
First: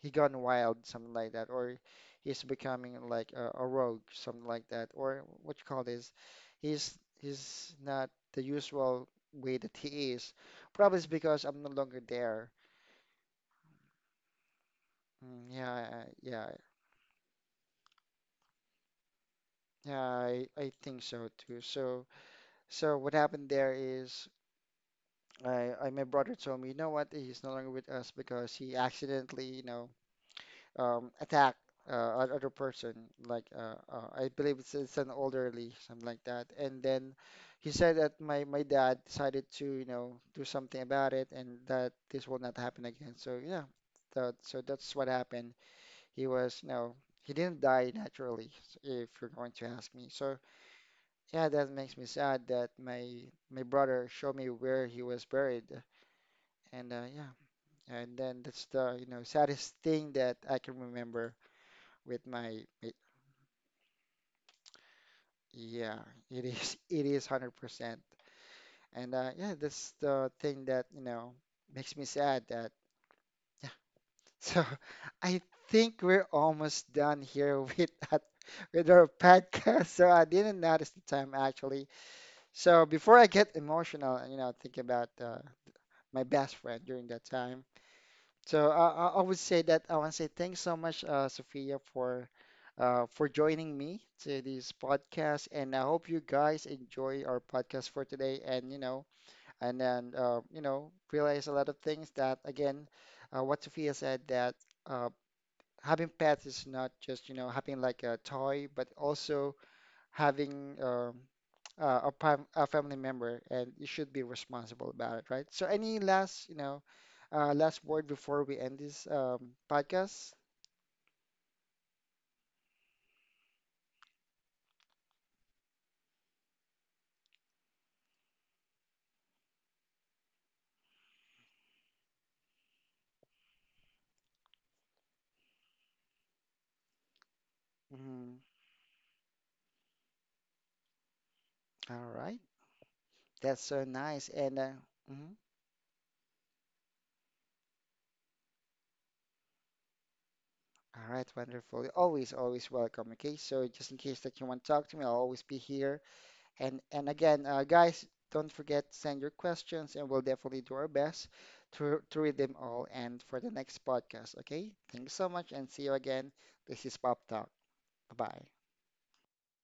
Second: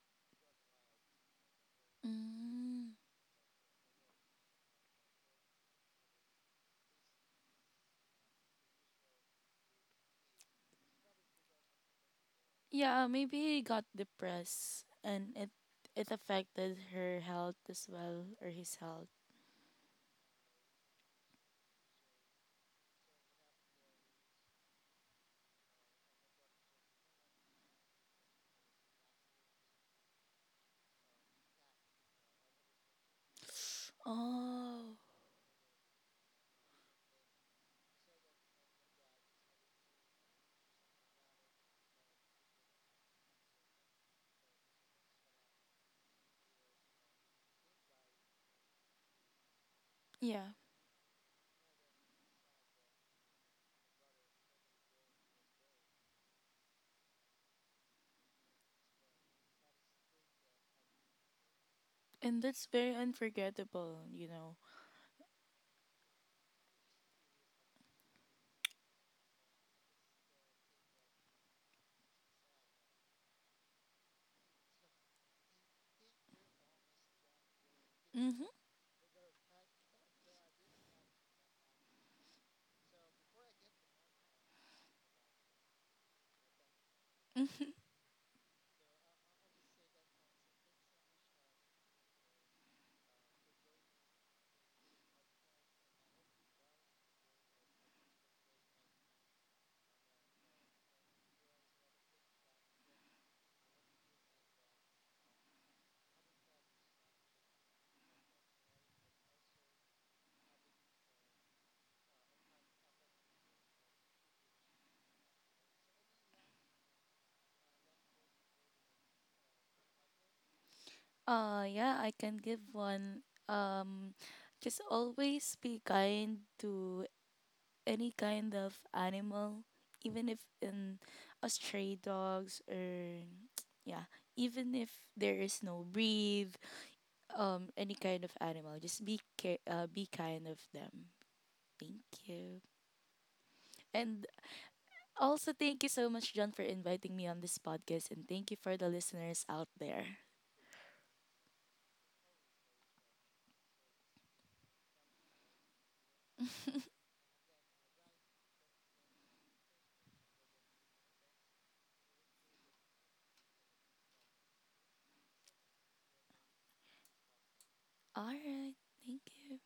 A: he gone wild, something like that, or he's
B: Mm,
A: becoming like a rogue, something like that, or what you call this, he's not the usual way that he is. Probably it's because I'm no longer there.
B: yeah, maybe he got depressed, and
A: Mm,
B: it
A: yeah yeah
B: affected her health as well, or his health.
A: Yeah, I think so too. So so what happened there is, I my brother told me, you know what, he's no longer with us because he accidentally, you know, attack, an other person. Like, I believe
B: Oh,
A: it's an elderly, something like that. And then he said that my dad decided to, you know, do something about it, and that this will not happen again. So yeah, so that's what happened. He was, you know, he didn't die naturally, if you're going to ask me. So
B: yeah.
A: yeah, that makes me sad that my brother showed me where he was buried, and yeah. And then that's the, you know, saddest thing that I can remember with
B: And
A: my,
B: that's
A: my
B: very unforgettable, you know.
A: Yeah, it is. It is 100%. And yeah, that's the thing that, you know, makes me sad that, yeah. So I think we're almost done here with that,
B: Mhm.
A: with our podcast. So I didn't notice the time actually. So before I get emotional, you know, think about my best friend during that time.
B: Mhm.
A: So I would say that I want to say thanks so much, Sophia, for joining me to this podcast, and I hope you guys enjoy our podcast for today. And you know, and then you know, realize a lot of things that, again, what Sophia said, that uh, having pets is not just, you know, having like a toy, but also having a family member, and you should be responsible about it, right? So, any last, you know, last word before we end this podcast?
B: Uh, yeah, I can give one. Um just always be kind to any kind of animal, even if in a stray dogs or yeah, even if there is no breed, any kind of
A: Mhm.
B: animal. Just be care, be kind of them. Thank
A: All right,
B: you.
A: that's so
B: And
A: nice. And mhm.
B: also, thank you so much, John, for inviting me on this podcast, and thank you for the listeners out there.
A: All right, wonderful. Always, always welcome. Okay, so just in case that you want to talk to me, I'll always be here. And again, guys, don't forget send your questions, and we'll definitely do our best to read them all and for the next podcast. Okay, thanks so much, and see you again. This is Pop Talk. Bye
B: All
A: bye.
B: right. Thank you.